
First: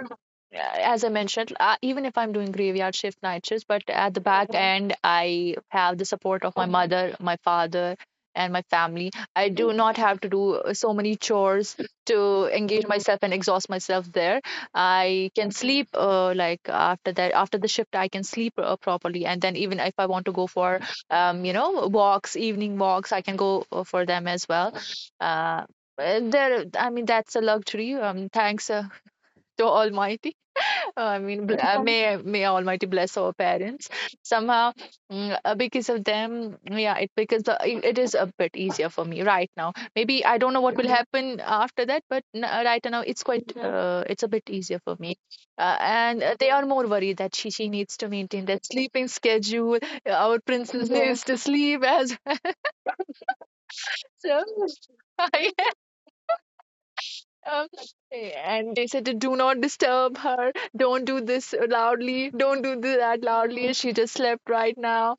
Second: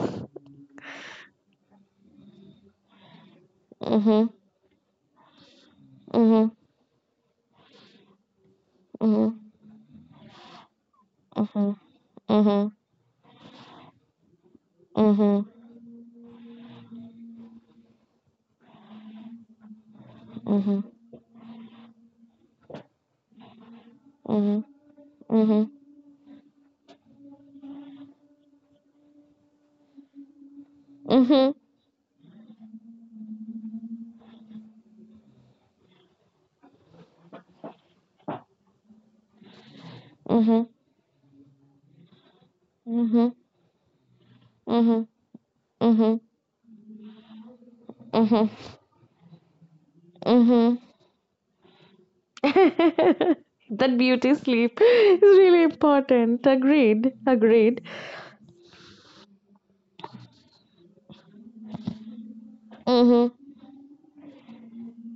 [SPEAKER 2] as I mentioned, uh, even if I'm doing graveyard shift night shifts, but at the
[SPEAKER 1] Mhm,
[SPEAKER 2] back end, I have the support
[SPEAKER 1] mhm,
[SPEAKER 2] of my mother, my father, and my family. I
[SPEAKER 1] mhm,
[SPEAKER 2] do not have to do uh, so many
[SPEAKER 1] mhm,
[SPEAKER 2] chores to
[SPEAKER 1] mhm,
[SPEAKER 2] engage myself and exhaust myself there. I
[SPEAKER 1] mhm,
[SPEAKER 2] can sleep uh, like after that, after the shift, I can sleep uh, properly. And then, even if I want to go for,
[SPEAKER 1] mhm,
[SPEAKER 2] um, you know, walks, evening walks, I can go uh, for them as
[SPEAKER 1] mhm,
[SPEAKER 2] well.
[SPEAKER 1] mhm,
[SPEAKER 2] Uh, uh, There, I mean, that's a luxury. Um, thanks uh, to Almighty. I mean,
[SPEAKER 1] mhm,
[SPEAKER 2] bl- uh, may may Almighty bless our parents somehow. Mm, uh, because of them, yeah, it because uh, it it is a bit easier for me right now. Maybe I don't know
[SPEAKER 1] mhm,
[SPEAKER 2] what will happen after that, but n- uh, right now it's quite uh, it's a bit easier for
[SPEAKER 1] mhm,
[SPEAKER 2] me. Uh,
[SPEAKER 1] mhm, mhm,
[SPEAKER 2] and uh, they are more worried that she she needs to maintain
[SPEAKER 1] mhm,
[SPEAKER 2] that sleeping schedule. Our
[SPEAKER 1] mhm.
[SPEAKER 2] princess needs to sleep as well.
[SPEAKER 1] That beauty
[SPEAKER 2] So
[SPEAKER 1] sleep is really important. Agreed.
[SPEAKER 2] um,
[SPEAKER 1] Agreed.
[SPEAKER 2] and they said, "Do not disturb her. Don't do this loudly. Don't do th- that
[SPEAKER 1] Mhm.
[SPEAKER 2] loudly. She just slept right now."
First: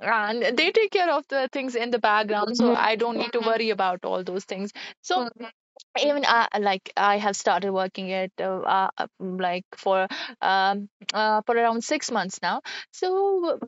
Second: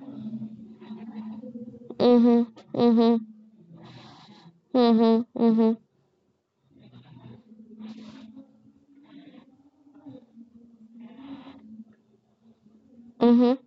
[SPEAKER 2] And they take care of the things in the
[SPEAKER 1] Mhm.
[SPEAKER 2] background, so I don't
[SPEAKER 1] Mhm.
[SPEAKER 2] need to worry about all those things.
[SPEAKER 1] Mhm.
[SPEAKER 2] So,
[SPEAKER 1] Mhm.
[SPEAKER 2] even uh, like, I have started working at uh, uh, uh, mm, like for um uh, for around six months now.
[SPEAKER 1] Mhm.
[SPEAKER 2] So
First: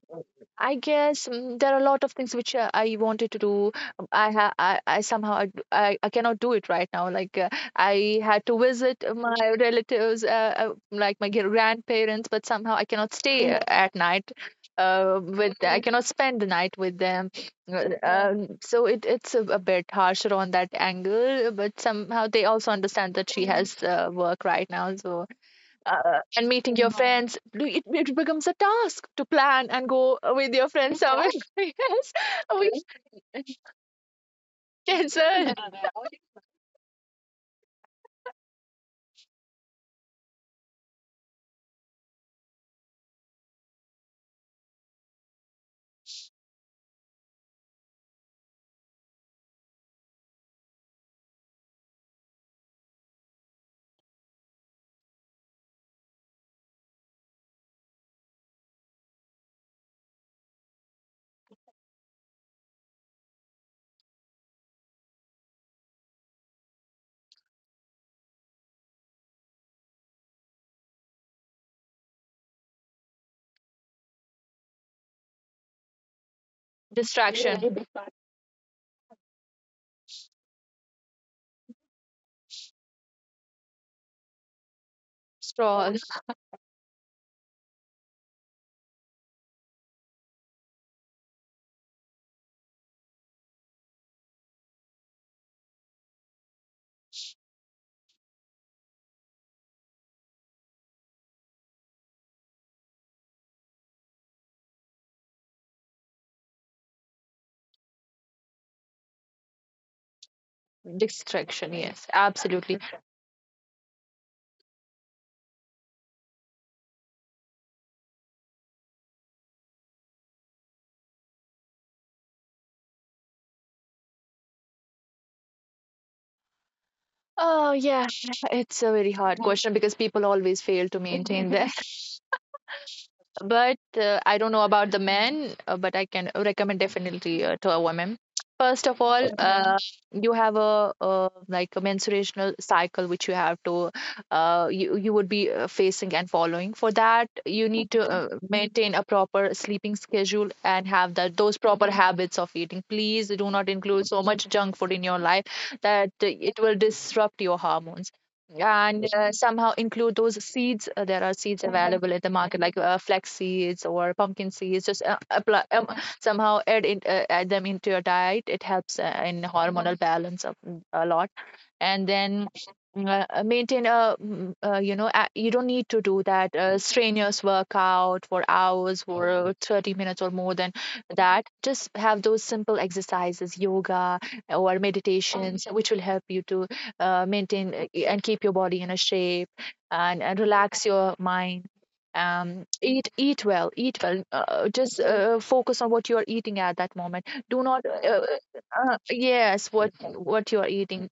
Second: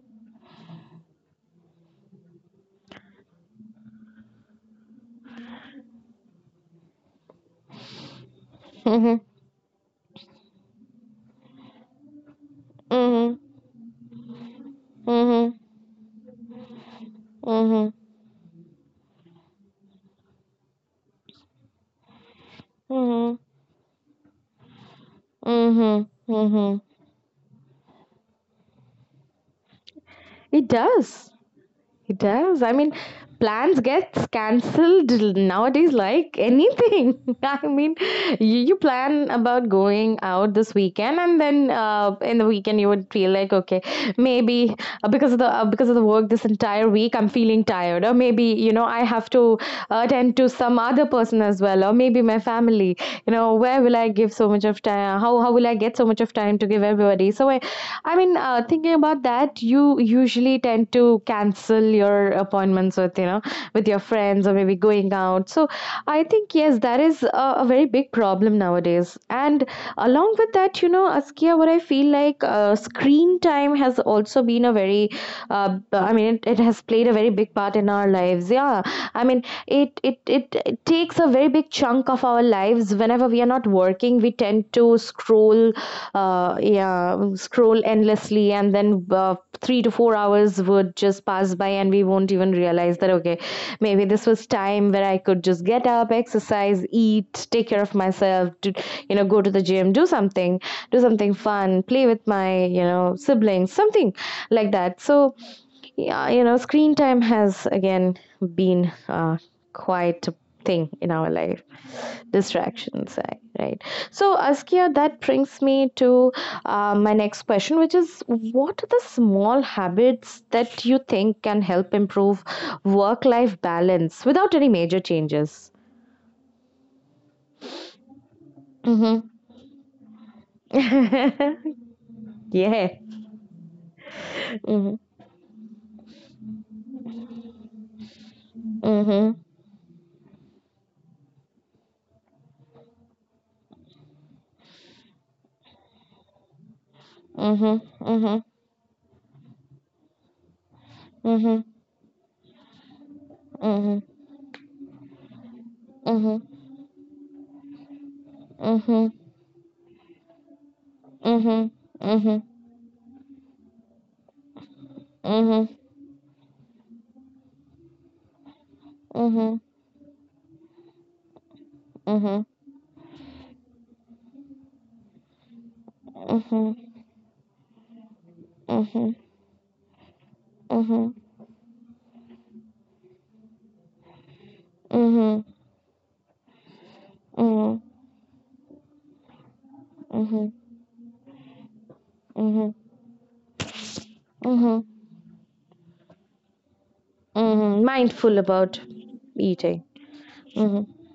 [SPEAKER 2] I guess, mm, there are a lot of things which uh, I wanted to do. Um, I ha I, I somehow I, d- I I cannot do it right now. Like uh, I had to visit uh,
[SPEAKER 1] Mhm.
[SPEAKER 2] my relatives, uh, uh, like my gr- grandparents, but somehow I cannot
[SPEAKER 1] Mhm.
[SPEAKER 2] stay uh, at night. Uh, with
[SPEAKER 1] Mhm.
[SPEAKER 2] I cannot spend the night with them. uh,
[SPEAKER 1] Mhm.
[SPEAKER 2] Yeah. Um, so it it's a, a bit harsher on that angle, but somehow they also understand that
[SPEAKER 1] Mhm.
[SPEAKER 2] she, mm, has uh, work right now. So
[SPEAKER 1] Mhm.
[SPEAKER 2] uh, and meeting
[SPEAKER 1] Mhm.
[SPEAKER 2] your, yeah, friends, do- it it becomes a task to plan and go with
[SPEAKER 1] It
[SPEAKER 2] your friends
[SPEAKER 1] does.
[SPEAKER 2] somewhere. Yes,
[SPEAKER 1] It does. I
[SPEAKER 2] we
[SPEAKER 1] mean, plans gets cancelled
[SPEAKER 2] cancel.
[SPEAKER 1] nowadays like anything. I mean, you, you plan about going out this weekend, and then uh, in the weekend you would feel like, okay, maybe uh, because of the uh, because of the work this entire week, I'm feeling tired, or maybe you know I have to attend to some other person as well, or maybe my family. You know, where will I give so much of time? How how will I get so much of time to give everybody? So I I mean, uh, thinking about that, you usually tend to cancel your appointments with you know with your friends or maybe going out. So I think yes, that is a, a very big problem nowadays. And along with that, you know, Askia, what I feel like uh, screen time has also been a very, uh, I mean, it, it has played a very big
[SPEAKER 2] Distraction,
[SPEAKER 1] part in our lives. Yeah, I mean, it, it it it takes a very big chunk of our lives. Whenever we are not working, we tend to scroll
[SPEAKER 2] straw
[SPEAKER 1] uh, yeah, scroll endlessly, and then uh, three to four hours would just pass by, and we won't even realize that okay, maybe this was time where I could just get up, exercise, eat, take care of myself, to you know, go to the gym, do something, do something fun, play with my you know siblings, something like that. So yeah, you know, screen time has again been uh, quite a thing in our life.
[SPEAKER 2] distraction. Yes, absolutely.
[SPEAKER 1] Distractions, right? Right. So, Askia, that brings me to uh, my next question, which is what are the small habits that you think can help improve work life balance without any major changes?
[SPEAKER 2] Oh yeah, it's a very
[SPEAKER 1] Mm-hmm.
[SPEAKER 2] hard question because people always fail to maintain their.
[SPEAKER 1] Yeah.
[SPEAKER 2] But uh, I don't know
[SPEAKER 1] Mm-hmm.
[SPEAKER 2] about the men, uh, but I can recommend definitely uh, to a woman. First of all,
[SPEAKER 1] Mm-hmm.
[SPEAKER 2] okay, uh, you have a uh, like a menstruational cycle which you have to uh, you you would be uh, facing and following. For that, you
[SPEAKER 1] Mm-hmm.
[SPEAKER 2] need to uh,
[SPEAKER 1] Mm-hmm.
[SPEAKER 2] maintain a proper sleeping schedule and have that
[SPEAKER 1] Mm-hmm.
[SPEAKER 2] those proper habits of eating. Please do not
[SPEAKER 1] Mm-hmm.
[SPEAKER 2] include so much junk food in your life, that
[SPEAKER 1] Mm-hmm.
[SPEAKER 2] uh, it will disrupt your hormones,
[SPEAKER 1] Mm-hmm.
[SPEAKER 2] and uh, somehow include those seeds. Uh, there are seeds available in the
[SPEAKER 1] Mm-hmm.
[SPEAKER 2] market, like uh, flax seeds or pumpkin seeds. Just uh,
[SPEAKER 1] Mhm.
[SPEAKER 2] apply, um, somehow add in, uh, add them into your diet. It helps uh, in
[SPEAKER 1] Mhm.
[SPEAKER 2] hormonal balance of, mm, a lot, and
[SPEAKER 1] Mhm.
[SPEAKER 2] then. Uh, uh, maintain a mm, uh, you know a- you don't need to do that
[SPEAKER 1] Mhm.
[SPEAKER 2] uh, strenuous workout for hours
[SPEAKER 1] Mhm.
[SPEAKER 2] for uh, thirty minutes or more than
[SPEAKER 1] Mhm.
[SPEAKER 2] that. Just have those simple exercises, yoga or
[SPEAKER 1] Mhm.
[SPEAKER 2] meditations, which will help you to uh, maintain
[SPEAKER 1] Mhm.
[SPEAKER 2] uh, and keep your body in a shape and, and
[SPEAKER 1] Mhm.
[SPEAKER 2] relax your mind. um
[SPEAKER 1] Mhm.
[SPEAKER 2] eat eat well eat well uh,
[SPEAKER 1] Mhm.
[SPEAKER 2] Just uh, focus on what you are eating at that moment. Do
[SPEAKER 1] Mhm.
[SPEAKER 2] not uh, uh,
[SPEAKER 1] Mindful about
[SPEAKER 2] uh, yes,
[SPEAKER 1] eating.
[SPEAKER 2] what what you are
[SPEAKER 1] Mhm.
[SPEAKER 2] eating.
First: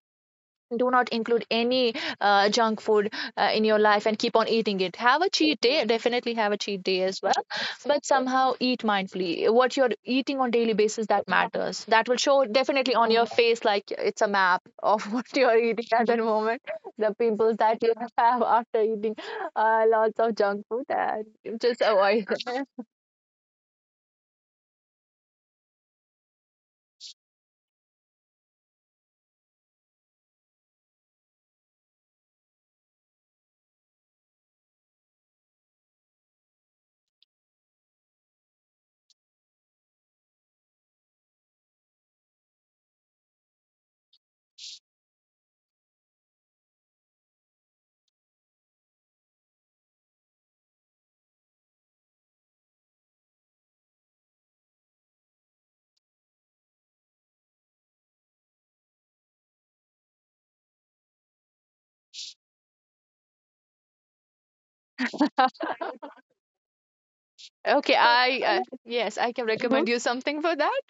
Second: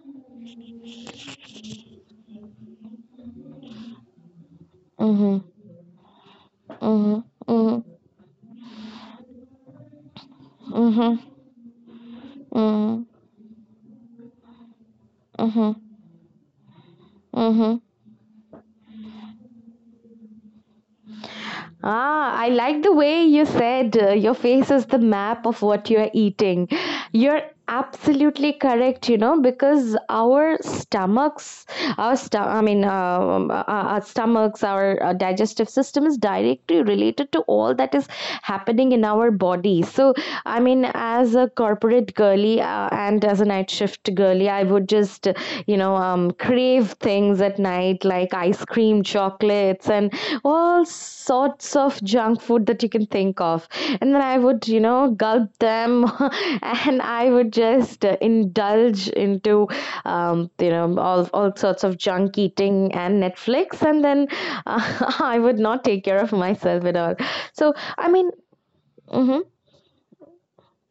[SPEAKER 2] Do not include any uh, junk food uh, in your life and keep on eating it. Have a
[SPEAKER 1] Mhm.
[SPEAKER 2] cheat day, definitely have a cheat day as
[SPEAKER 1] Mhm.
[SPEAKER 2] well,
[SPEAKER 1] Mhm.
[SPEAKER 2] but somehow eat mindfully. What you're eating on daily basis,
[SPEAKER 1] Mhm.
[SPEAKER 2] that matters. That will show definitely
[SPEAKER 1] Mhm.
[SPEAKER 2] on your face, like it's a map of what you're
[SPEAKER 1] Mhm.
[SPEAKER 2] eating at that moment, the pimples
[SPEAKER 1] Mhm.
[SPEAKER 2] that you have after eating uh, lots of junk food, and just avoid
[SPEAKER 1] Ah, I
[SPEAKER 2] that.
[SPEAKER 1] like the way you said uh, your face is the map of what you're eating. You're absolutely correct, you know, because our stomachs, our sto- I mean, uh, um, our our stomachs, our uh, digestive system is directly related to all that is happening in our body. So, I mean, as a corporate girly uh, and as a night shift girly, I would just just you know um, crave things at night like ice cream chocolates and all sorts of junk food that you can think of, and then I would you know gulp them. And I would just uh, indulge into um, you know all, all sorts of junk eating and Netflix, and then uh, I would not take care of myself at all. So
[SPEAKER 2] Okay, so
[SPEAKER 1] I mean,
[SPEAKER 2] I uh, yeah, yes, I
[SPEAKER 1] hmm.
[SPEAKER 2] can, mhm, recommend you something for that.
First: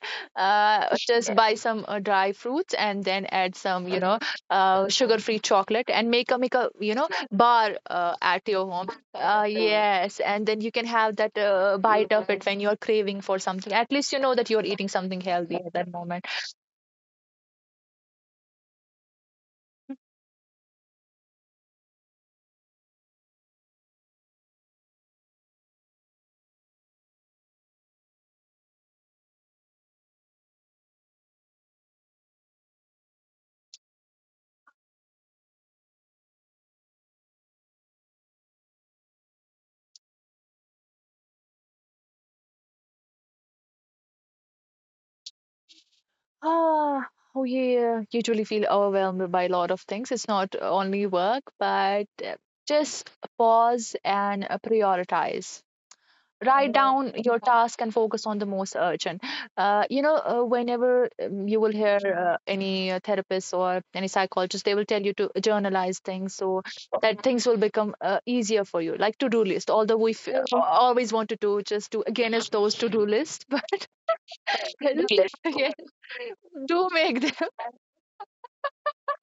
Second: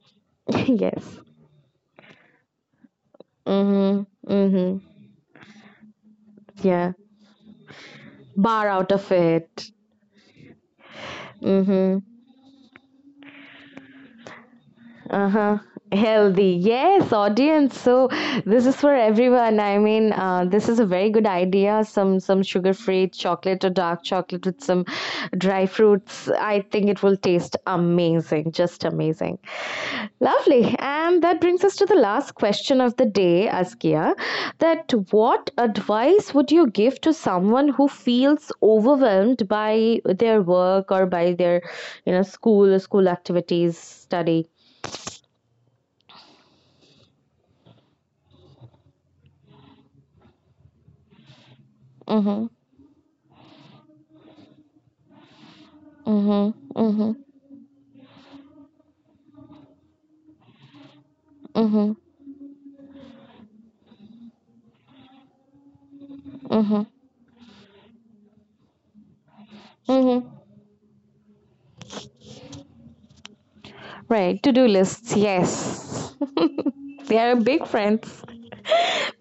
[SPEAKER 2] Uh,
[SPEAKER 1] Yes.
[SPEAKER 2] just buy some uh, dry fruits and then add some, you
[SPEAKER 1] Mm-hmm.
[SPEAKER 2] know,
[SPEAKER 1] Mm-hmm.
[SPEAKER 2] uh, sugar-free chocolate and make a make a,
[SPEAKER 1] Yeah.
[SPEAKER 2] you know, bar uh, at your
[SPEAKER 1] Bar
[SPEAKER 2] home.
[SPEAKER 1] out of
[SPEAKER 2] Uh,
[SPEAKER 1] it.
[SPEAKER 2] yes, and then you can have that uh,
[SPEAKER 1] Mm-hmm.
[SPEAKER 2] bite of it when you're craving for something. At least you know that you're eating something healthy
[SPEAKER 1] Uh-huh.
[SPEAKER 2] at that moment.
[SPEAKER 1] Healthy, yes. Audience, so this is for everyone. I mean, uh, this is a very good idea. Some some sugar free chocolate or dark chocolate with some dry fruits, I think it will taste amazing, just amazing. Lovely. And that brings us to the last question of the day, Askia, that what advice would you give to someone who feels overwhelmed by their work or by their you know school or school activities, study.
[SPEAKER 2] Ah, oh yeah, usually feel overwhelmed by a lot of things. It's not only work, but uh,
[SPEAKER 1] Mhm.
[SPEAKER 2] just pause and uh, prioritize.
[SPEAKER 1] Mhm.
[SPEAKER 2] Write down
[SPEAKER 1] Mhm.
[SPEAKER 2] your task and focus on the most urgent. Uh, you know uh, whenever um, you will
[SPEAKER 1] Mhm.
[SPEAKER 2] hear uh, any uh, therapist or any psychologist, they will tell you to journalize things, so
[SPEAKER 1] Mhm.
[SPEAKER 2] that things will become uh, easier for you, like to-do list. Although we
[SPEAKER 1] Mhm.
[SPEAKER 2] f- uh, always want to do, just to again, it's those to-do list, but
[SPEAKER 1] Right, to-do lists,
[SPEAKER 2] yeah,
[SPEAKER 1] yes.
[SPEAKER 2] do make
[SPEAKER 1] They are
[SPEAKER 2] them.
[SPEAKER 1] big friends.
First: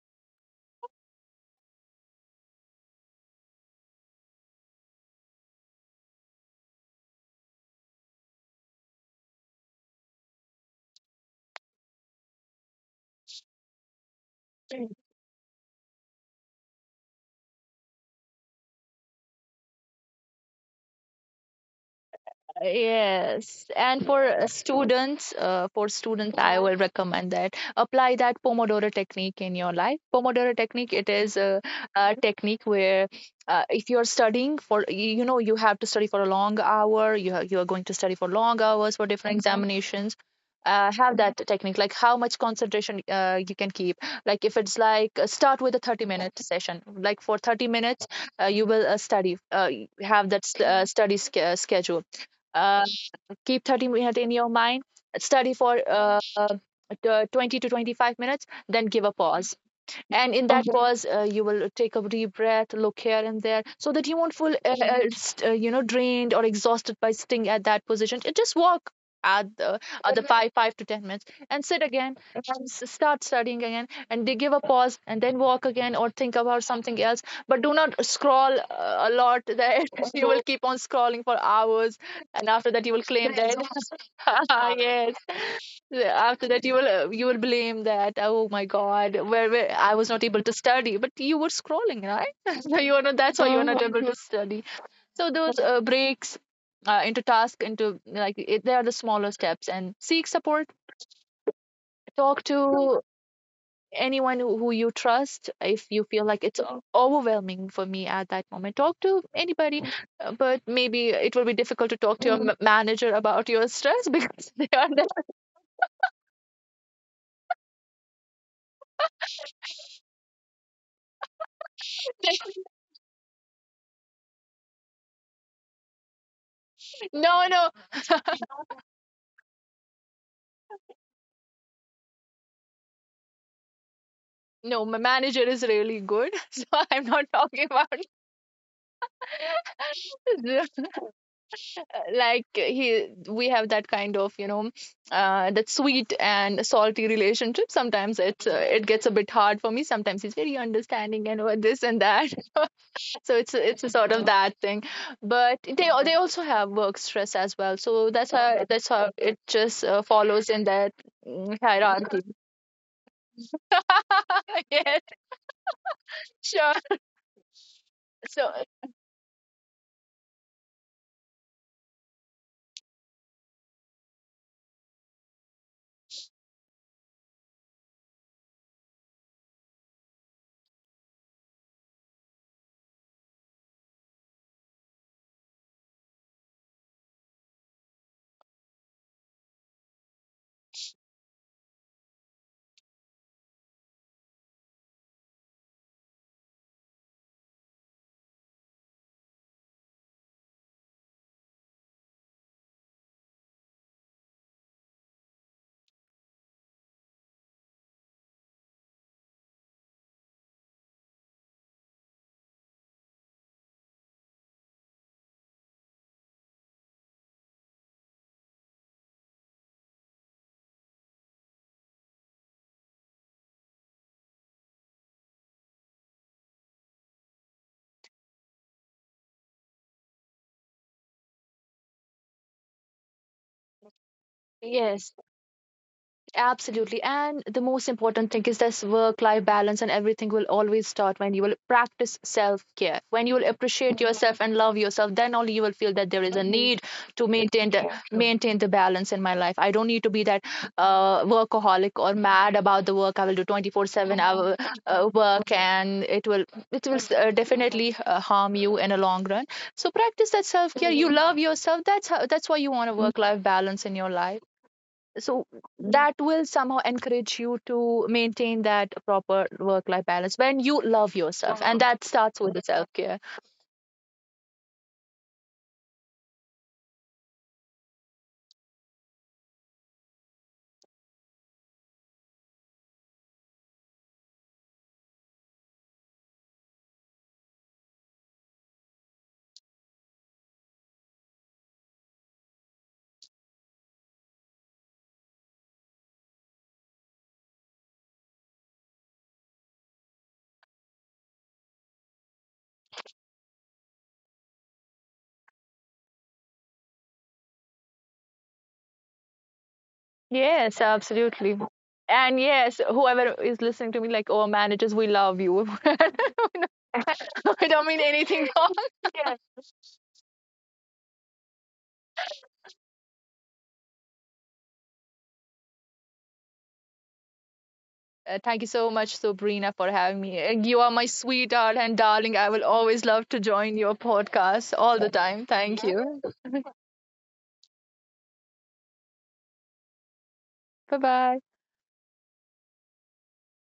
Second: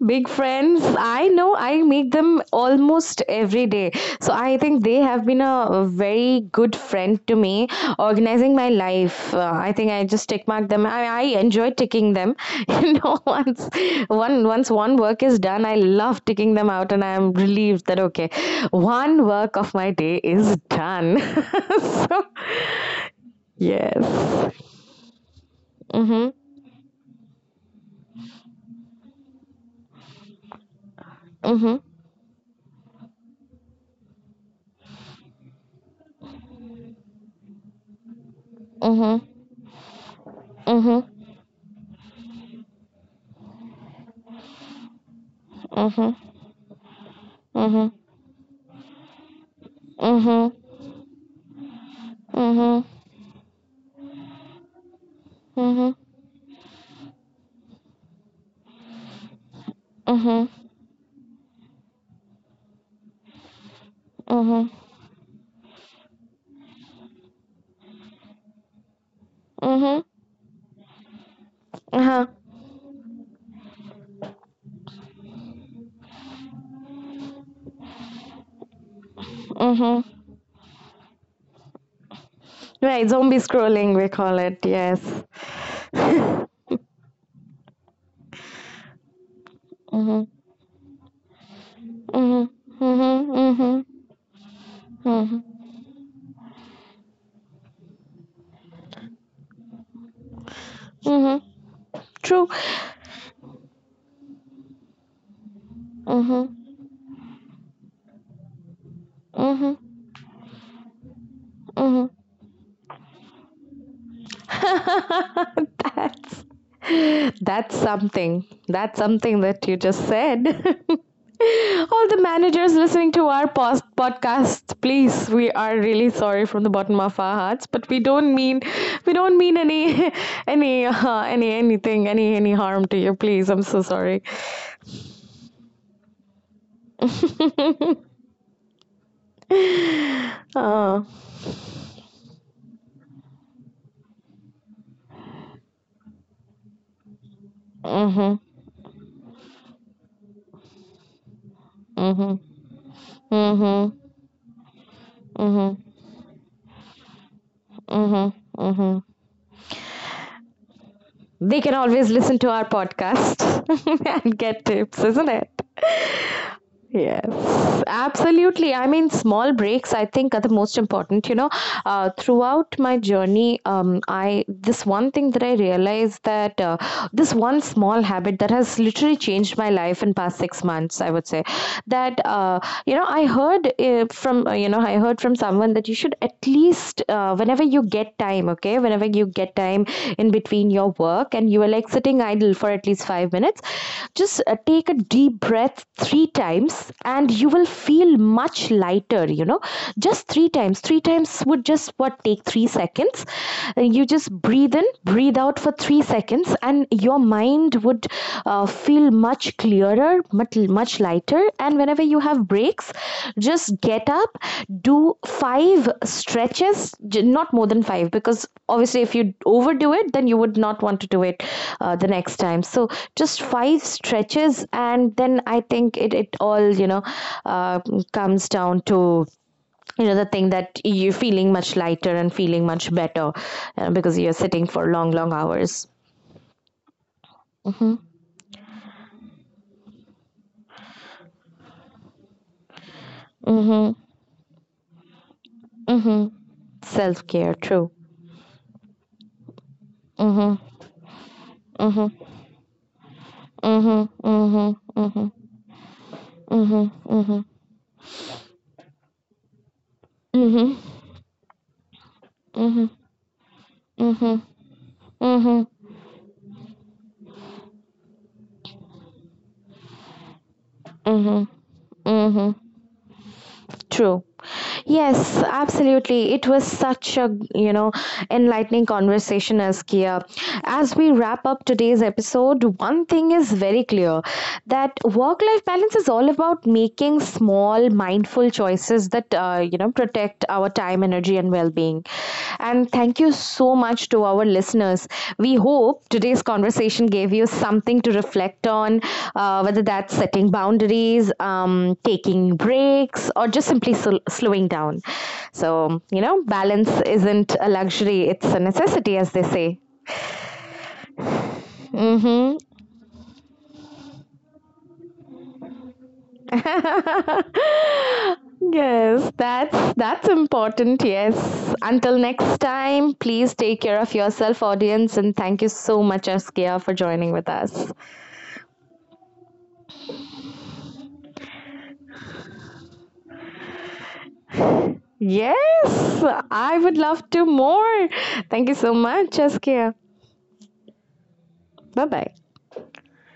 [SPEAKER 1] Big friends. I know I make them almost every day. So I think they have been a very good friend to me, organizing my life. Uh, I think I just tick mark them. I, I enjoy ticking them. You know, once one once one work is done, I love ticking them out, and I am relieved that okay, one work of my day is done. So
[SPEAKER 2] Yes, and for uh,
[SPEAKER 1] yes.
[SPEAKER 2] students, uh, for
[SPEAKER 1] Mm-hmm.
[SPEAKER 2] students, I will recommend that apply that Pomodoro technique in your life. Pomodoro technique, it is a,
[SPEAKER 1] Mm-hmm.
[SPEAKER 2] a technique where uh, if you're studying for, you you know, you have to study for a long hour, you, ha- you are going to study for long hours for
[SPEAKER 1] Mm-hmm.
[SPEAKER 2] different, mhm, examinations. Uh,
[SPEAKER 1] Mm-hmm.
[SPEAKER 2] have that technique, like how much concentration uh, you can keep. Like if it's like uh, start with a 30
[SPEAKER 1] Mm-hmm.
[SPEAKER 2] minute session, like for thirty
[SPEAKER 1] Mm-hmm.
[SPEAKER 2] minutes, uh, you will uh, study, uh, y- have that
[SPEAKER 1] Mm-hmm.
[SPEAKER 2] st- uh, study sch- uh, schedule, uh,
[SPEAKER 1] Mm-hmm.
[SPEAKER 2] keep thirty minutes in your mind, study
[SPEAKER 1] Mm-hmm.
[SPEAKER 2] for
[SPEAKER 1] Mm-hmm.
[SPEAKER 2] uh, uh, twenty to twenty-five minutes, then give a pause, and
[SPEAKER 1] Mm-hmm.
[SPEAKER 2] in that, mhm, pause, uh, you will take a deep breath, look here and there so that you won't feel uh, uh, st- uh, you know drained or exhausted by sitting at that position. Ju- just walk at the
[SPEAKER 1] Mm-hmm.
[SPEAKER 2] other, mhm, five five to ten minutes and sit again
[SPEAKER 1] Uh-huh.
[SPEAKER 2] and s- start studying again, and they give a pause and then walk again or think about something else, but do not scroll uh, a lot there.
[SPEAKER 1] Mm-hmm.
[SPEAKER 2] You will keep on scrolling for hours, and after that you will
[SPEAKER 1] Right,
[SPEAKER 2] claim
[SPEAKER 1] zombie
[SPEAKER 2] that
[SPEAKER 1] scrolling, we call it, yes.
[SPEAKER 2] yes, after that you will uh, you will blame that, oh my god, where, where I was not
[SPEAKER 1] Mm-hmm.
[SPEAKER 2] able to study, but you were scrolling, right?
[SPEAKER 1] Mm-hmm.
[SPEAKER 2] So you are not,
[SPEAKER 1] Mm-hmm.
[SPEAKER 2] that's why you're
[SPEAKER 1] Mm-hmm.
[SPEAKER 2] not able to study. So
[SPEAKER 1] Mm-hmm.
[SPEAKER 2] those uh, breaks uh, into task, into like it, they are the smaller steps, and seek support.
[SPEAKER 1] Mm-hmm.
[SPEAKER 2] Talk
[SPEAKER 1] True.
[SPEAKER 2] to anyone who, who you trust. If you feel like
[SPEAKER 1] Mm-hmm.
[SPEAKER 2] it's o- overwhelming for me at that moment, talk to anybody,
[SPEAKER 1] Mm-hmm.
[SPEAKER 2] uh, but maybe it will be difficult to
[SPEAKER 1] Mm-hmm.
[SPEAKER 2] talk to your m- manager about your stress. Because they are the,
[SPEAKER 1] that's that's something. That's something that you just said. All the managers listening to our post- podcast, please, we are really sorry from the bottom of our
[SPEAKER 2] no,
[SPEAKER 1] hearts,
[SPEAKER 2] no.
[SPEAKER 1] but we don't mean we don't mean any any uh, any anything any any harm to you. Please, I'm so sorry.
[SPEAKER 2] No, my manager is really good, so I'm not talking
[SPEAKER 1] uh,
[SPEAKER 2] about, like he. We have that kind of, you know, uh, that sweet and salty relationship. Sometimes
[SPEAKER 1] mhm,
[SPEAKER 2] it's uh, it gets a bit hard for me. Sometimes he's very understanding and uh, this and that.
[SPEAKER 1] mhm,
[SPEAKER 2] So it's it's a
[SPEAKER 1] mhm,
[SPEAKER 2] sort of that thing. But
[SPEAKER 1] mhm,
[SPEAKER 2] they they also have work stress as well. So
[SPEAKER 1] mhm,
[SPEAKER 2] that's how, that's
[SPEAKER 1] mhm.
[SPEAKER 2] how it just uh, follows in that, mm,
[SPEAKER 1] They can always
[SPEAKER 2] hierarchy.
[SPEAKER 1] listen to our podcast. And get tips,
[SPEAKER 2] Yes,
[SPEAKER 1] isn't it?
[SPEAKER 2] sure.
[SPEAKER 1] Yes,
[SPEAKER 2] So
[SPEAKER 1] absolutely. I mean, small breaks I think are the most important. You know, uh, throughout my journey, um, I this one thing that I realized that uh, this one small habit that has literally changed my life in past six months. I would say that uh, you know I heard uh, from uh, you know I heard from someone that you should at least uh, whenever whenever you get time, okay, whenever you get time in between your work and you are like sitting idle for at least five minutes, just uh, take a deep breath three times and you will feel much lighter, you know. Just three times. Three times would just what take three seconds. Uh, You just breathe in, breathe out for three seconds, and your mind would uh, uh, feel much clearer, much, much lighter. And whenever you have breaks, just get up, do five stretches, not more than five, because obviously, if you overdo it, then you would not want to do it uh, the next time. So, just five stretches, and then I think it, it all, you know, uh, comes down to you know the thing that you're feeling much lighter and feeling much better uh, because you're sitting for
[SPEAKER 2] yes,
[SPEAKER 1] long long hours.
[SPEAKER 2] absolutely. And the most
[SPEAKER 1] Mm-hmm.
[SPEAKER 2] important thing is this work life balance, and everything will always start when you will practice self care. When you will
[SPEAKER 1] Mm-hmm.
[SPEAKER 2] appreciate yourself and love yourself, then only you will feel that there
[SPEAKER 1] Mm-hmm.
[SPEAKER 2] is a need
[SPEAKER 1] Self
[SPEAKER 2] to
[SPEAKER 1] care,
[SPEAKER 2] maintain the,
[SPEAKER 1] true.
[SPEAKER 2] maintain the balance in my life. I don't need to be that
[SPEAKER 1] Mm-hmm.
[SPEAKER 2] uh, workaholic or
[SPEAKER 1] Mm-hmm.
[SPEAKER 2] mad about the work. I will do
[SPEAKER 1] Mm-hmm.
[SPEAKER 2] twenty-four seven hour
[SPEAKER 1] Mm-hmm.
[SPEAKER 2] uh,
[SPEAKER 1] Mm-hmm.
[SPEAKER 2] work, and it will, it
[SPEAKER 1] Mm-hmm.
[SPEAKER 2] will uh,
[SPEAKER 1] Mm-hmm.
[SPEAKER 2] definitely uh, harm you in a long run. So practice that
[SPEAKER 1] Mm-hmm.
[SPEAKER 2] self care.
[SPEAKER 1] Mm-hmm.
[SPEAKER 2] You love yourself. That's how, that's why you want a work life balance in your
[SPEAKER 1] Mm-hmm.
[SPEAKER 2] life, so
[SPEAKER 1] Mm-hmm.
[SPEAKER 2] that will somehow encourage you to maintain that proper work life balance. When you love
[SPEAKER 1] Mm-hmm.
[SPEAKER 2] yourself, and that starts
[SPEAKER 1] Mm-hmm.
[SPEAKER 2] with the self care.
[SPEAKER 1] True. Yes, absolutely. It was such a, you know, enlightening conversation, Askia. As we wrap up today's episode, one thing is very clear, that work life balance is all about making small, mindful choices that, uh, you know, protect our time, energy, and well being listening. And thank you so much to our listeners. We hope today's conversation gave you something to reflect on, uh, whether that's setting boundaries, um, taking breaks, or just simply sl- slowing down. So, you know, balance isn't a luxury, it's a necessity, as they say.
[SPEAKER 2] Yes, absolutely. And
[SPEAKER 1] Mm-hmm.
[SPEAKER 2] yes, whoever is listening to me, like, oh managers, we love you, I don't mean anything wrong.
[SPEAKER 1] Yes,
[SPEAKER 2] Yes.
[SPEAKER 1] that's that's important. Yes. Until next time, please take care of yourself, audience, and thank you so much, Askia, for joining with us.
[SPEAKER 2] Uh, thank you so much, Sabrina, for having me. Uh, you are my sweetheart and darling. I will always love to join your podcast all the time. Thank you.
[SPEAKER 1] Yes, I would love to more. Thank you so much, Saskia.
[SPEAKER 2] Bye bye.
[SPEAKER 1] Bye bye.